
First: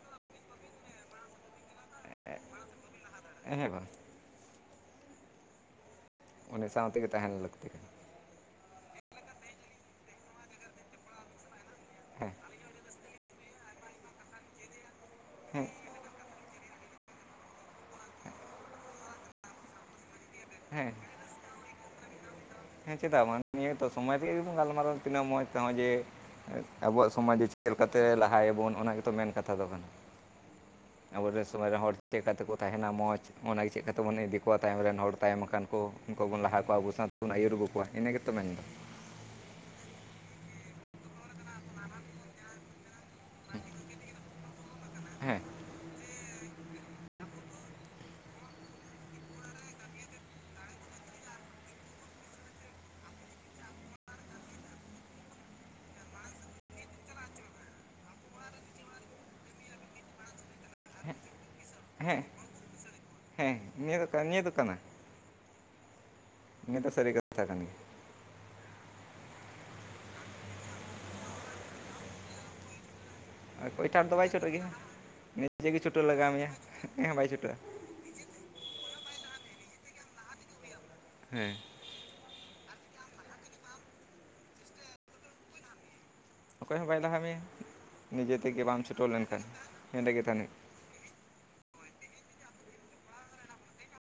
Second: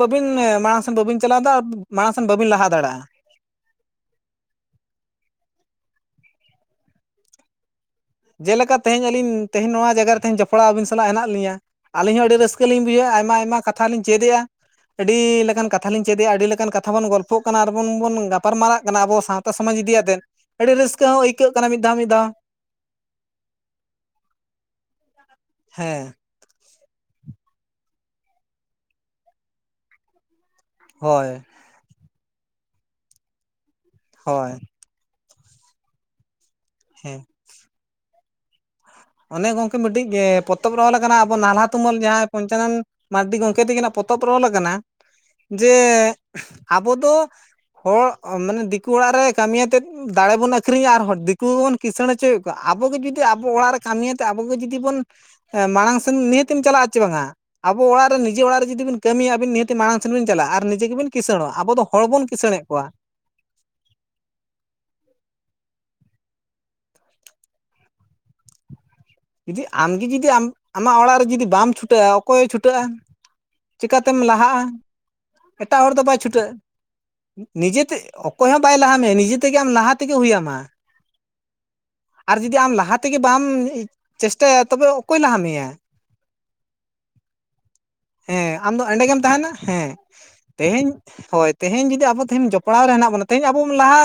ᱢᱟᱲᱟᱝ ᱥᱮᱫ ᱵᱟᱹᱵᱤᱱ ᱪᱟᱞᱟᱣ ᱮᱫᱟ ᱢᱟᱲᱟᱝ ᱥᱮᱱ ᱵᱟᱹᱵᱤᱱ ᱞᱟᱦᱟ ᱫᱟᱲᱮᱜ-ᱟ ᱾ [unintelligible] ᱩᱱᱤ ᱥᱟᱶᱛᱮ ᱜᱮ ᱛᱟᱦᱮᱱ ᱞᱟᱹᱠᱛᱤ ᱠᱟᱱᱟ ᱡᱮᱞᱮᱠᱟ ᱛᱮᱦᱮᱧ ᱟᱹᱞᱤᱧ ᱛᱮᱦᱮᱧ ᱱᱚᱣᱟ ᱡᱟᱭᱜᱟ ᱨᱮ ᱛᱮᱦᱮᱧ ᱡᱚᱯᱲᱟᱣ ᱟᱹᱵᱤᱱ ᱥᱟᱞᱟᱜ ᱦᱮᱱᱟᱜ ᱞᱤᱧᱟᱹ ᱾ ᱟᱹᱞᱤᱧ ᱦᱚᱸ ᱦᱮᱸ ᱟᱹᱰᱤ ᱨᱟᱹᱥᱠᱟᱹ ᱞᱤᱧ ᱵᱩᱡᱷᱟᱹᱣᱮᱜ-ᱟ ᱟᱭᱢᱟ ᱟᱭᱢᱟ ᱠᱟᱛᱷᱟ ᱞᱤᱧ ᱪᱮᱫᱮᱜ-ᱟ ᱟᱹᱰᱤ ᱞᱮᱠᱟᱱ ᱦᱮᱸ ᱠᱟᱛᱷᱟ ᱠᱟᱛᱷᱟ ᱞᱤᱧ ᱪᱮᱫᱮᱜ-ᱟ ᱟᱹᱰᱤ ᱞᱮᱠᱟᱱ ᱠᱟᱛᱷᱟ ᱵᱚᱱ ᱜᱚᱞᱯᱷᱚ ᱠᱟᱱᱟ ᱟᱨ ᱵᱚᱱ ᱜᱟᱯᱟᱞᱢᱟᱨᱟᱜ ᱠᱟᱱᱟ ᱟᱵᱚ ᱥᱟᱶᱛᱟ ᱥᱚᱢᱟᱡᱽ ᱤᱫᱤ ᱭᱟᱛᱮᱱ ᱟᱹᱰᱤ ᱦᱮᱸ ᱨᱟᱹᱥᱠᱟᱹ ᱦᱚᱸ ᱟᱹᱭᱠᱟᱹᱜ ᱠᱟᱱᱟ ᱢᱤᱫ ᱫᱷᱟᱣ ᱢᱤᱫ ᱫᱷᱟᱣ ᱾ ᱦᱮᱸ ᱪᱮᱫᱟᱜ ᱵᱟᱝ ᱱᱤᱭᱟᱹ ᱛᱚ ᱥᱚᱢᱚᱭ ᱵᱚᱱ ᱜᱟᱞᱢᱟᱨᱟᱣ ᱛᱤᱱᱟᱹᱜ ᱢᱚᱸᱡᱽ ᱛᱮᱦᱚᱸ ᱡᱮ ᱦᱮᱸ ᱟᱵᱚᱣᱟᱜ ᱥᱚᱢᱟᱡᱽ ᱫᱚ ᱪᱮᱫ ᱞᱮᱠᱟᱛᱮ ᱞᱟᱦᱟ ᱭᱟᱵᱚᱱ ᱚᱱᱟ ᱜᱮᱛᱚ ᱢᱮᱱ ᱠᱟᱛᱷᱟ ᱫᱚ ᱠᱟᱱᱟ ᱾ ᱟᱵᱚ ᱦᱳᱭ ᱨᱮᱱ ᱥᱚᱢᱟᱡᱽ ᱨᱮᱱ ᱦᱚᱲ ᱪᱮᱫᱠᱟ ᱛᱮᱠᱚ ᱛᱟᱦᱮᱱᱟ ᱢᱚᱸᱡᱽ ᱚᱱᱟᱜ ᱪᱮᱠᱟ ᱛᱮᱵᱚᱱ ᱤᱫᱤ ᱦᱳᱭ ᱠᱚᱣᱟ ᱛᱟᱭᱚᱢ ᱨᱮᱱ ᱦᱚᱲ ᱾ ᱛᱟᱭᱚᱢ ᱟᱠᱟᱱ ᱠᱚ ᱩᱱᱠᱩ ᱵᱚᱱ ᱞᱟᱦᱟ ᱠᱚᱣᱟ ᱟᱵᱚ ᱥᱟᱶᱛᱮ ᱦᱮᱸ ᱵᱚᱱ ᱟᱹᱭᱩᱨ ᱟᱹᱜᱩ ᱠᱚᱣᱟ ᱤᱱᱟᱹ ᱜᱮᱛᱚ ᱢᱮᱱ ᱫᱚ ᱚᱱᱮ ᱜᱚᱝᱠᱮ ᱢᱤᱫᱴᱤᱡ ᱜᱮ ᱯᱚᱛᱚᱵ ᱨᱮ ᱚᱞ ᱟᱠᱟᱱᱟ, ᱟᱵᱚ ᱱᱟᱞᱦᱟ ᱛᱩᱢᱟᱹᱞ ᱡᱟᱦᱟᱸᱭ ᱯᱚᱧᱪᱟᱱᱚᱱ ᱢᱟᱨᱰᱤ ᱜᱚᱢᱠᱮ ᱛᱟᱹᱠᱤᱱᱟᱜ ᱯᱚᱛᱚᱵ ᱨᱮ ᱚᱞ ᱟᱠᱟᱱᱟ ᱦᱮᱸ ᱡᱮ ᱟᱵᱚ ᱫᱚ ᱦᱚᱲ ᱢᱟᱱᱮ ᱫᱤᱠᱩ ᱚᱲᱟᱜ ᱨᱮ ᱠᱟᱹᱢᱤ ᱭᱟᱛᱮᱫ ᱫᱟᱲᱮ ᱵᱚᱱ ᱟᱹᱠᱷᱨᱤᱧᱟ ᱟᱨ ᱫᱤᱠᱩ ᱵᱚᱱ ᱠᱤᱥᱟᱹᱬ ᱦᱚᱪᱚᱭᱮᱫ ᱠᱚᱣᱟ ᱟᱵᱚ ᱜᱮ ᱡᱩᱫᱤ ᱟᱵᱚ ᱚᱲᱟᱜ ᱨᱮ ᱠᱟᱹᱢᱤ ᱭᱟᱛᱮ ᱟᱵᱚ ᱜᱮ ᱡᱩᱫᱤ ᱵᱚᱱ ᱦᱮᱸ ᱢᱟᱲᱟᱝ ᱥᱮᱱ ᱱᱤᱦᱟᱹᱛᱤᱢ ᱪᱟᱞᱟᱜ-ᱟ ᱪᱮ ᱵᱟᱝᱟ ᱟᱵᱚ ᱚᱲᱟᱜ ᱨᱮ ᱱᱤᱡᱮ ᱚᱲᱟᱜ ᱨᱮ ᱡᱩᱫᱤ ᱵᱤᱱ ᱠᱟᱹᱢᱤᱭᱟ ᱟᱹᱵᱤ ᱱᱤᱦᱟᱹᱛᱤ ᱢᱟᱲᱟᱝ ᱥᱮᱫ ᱵᱤᱱ ᱪᱟᱞᱟᱜ-ᱟ ᱟᱨ ᱱᱤᱡᱮ ᱜᱮ ᱵᱤᱱ ᱠᱤᱥᱟᱹᱬᱚᱜ-ᱟ ᱟᱵᱚ ᱫᱚ ᱦᱚᱲ ᱦᱮᱸ ᱵᱚᱱ ᱠᱤᱥᱟᱹᱬᱮᱫ ᱠᱚᱣᱟ ᱾ ᱦᱮᱸ ᱱᱤᱭᱟᱹ ᱫᱚ ᱱᱤᱭᱟᱹ ᱫᱚ ᱠᱟᱱᱟ ᱾ ᱱᱤᱭᱟᱹ ᱫᱚ ᱥᱟᱹᱨᱤ ᱠᱟᱛᱷᱟ ᱠᱟᱱ ᱜᱮᱭᱟ ᱡᱩᱫᱤ ᱟᱢᱜᱮ ᱡᱩᱫᱤ ᱟᱢᱟᱜ ᱚᱲᱟᱜ ᱨᱮ ᱡᱩᱫᱤ ᱵᱟᱢ ᱪᱷᱩᱴᱟᱹᱜ-ᱟ ᱚᱠᱚᱭᱮ ᱪᱷᱩᱴᱟᱹᱜ-ᱟ ᱟᱨ ᱪᱮᱠᱟ ᱚᱠᱚᱭᱴᱟᱜ ᱫᱚ ᱛᱮᱢ ᱵᱟᱭ ᱪᱷᱩᱴᱟᱹᱜ ᱞᱟᱦᱟᱜ-ᱟ? ᱜᱮᱭᱟ ᱱᱤᱡᱮ ᱜᱮ ᱮᱴᱟᱜ ᱦᱚᱲ ᱫᱚ ᱪᱷᱩᱴᱟᱹᱣ ᱵᱟᱭ ᱞᱟᱜᱟᱣ ᱢᱮᱭᱟ ᱪᱷᱩᱴᱟᱹᱜ-ᱟ ᱚᱠᱚᱭ ᱦᱚᱸ ᱵᱟᱭ ᱪᱷᱩᱴᱟᱹᱜᱼᱟ ᱱᱤᱡᱮᱛᱮ ᱚᱠᱚᱭ ᱦᱚᱸ ᱵᱟᱭ ᱞᱟᱦᱟ ᱢᱮᱭᱟ ᱱᱤᱡᱮ ᱛᱮ ᱜᱮ ᱟᱢ ᱞᱟᱦᱟ ᱛᱮᱜᱮ ᱦᱩᱭ ᱟᱢᱟ ᱾ ᱦᱮᱸ ᱾ ᱟᱨ ᱡᱩᱫᱤ ᱟᱢ ᱞᱟᱦᱟ ᱛᱮᱜᱮ ᱵᱟᱢ ᱪᱮᱥᱴᱟᱭᱟ ᱛᱚᱵᱮ ᱚᱠᱚᱭ ᱞᱟᱦᱟ ᱢᱮᱭᱟ ᱚᱠᱚᱭ ᱦᱚᱸ ᱵᱟᱭ ᱞᱟᱦᱟ ᱢᱮᱭᱟ ᱱᱤᱡᱮ ᱦᱮᱸ ᱛᱮᱜᱮ ᱟᱢ ᱵᱟᱢ ᱫᱚ ᱟᱸᱰᱮ ᱪᱷᱩᱴᱟᱹᱣ ᱜᱮᱢ ᱞᱮᱱᱠᱷᱟᱱ ᱛᱟᱦᱮᱱᱟ, ᱦᱮᱸ ᱦᱮᱸᱫᱮ ᱜᱮ ᱛᱟᱦᱮᱱ ᱦᱩᱭᱩᱜᱼᱟ ᱛᱮᱦᱮᱧ ᱦᱚᱭ ᱛᱮᱦᱮᱧ ᱡᱩᱫᱤ ᱟᱵᱚ ᱛᱮᱦᱮᱧ ᱡᱚᱯᱲᱟᱣ ᱨᱮ ᱦᱮᱱᱟᱜ ᱵᱚᱱᱟ ᱛᱮᱦᱮᱧ ᱟᱵᱚ ᱵᱚᱱ ᱞᱟᱦᱟ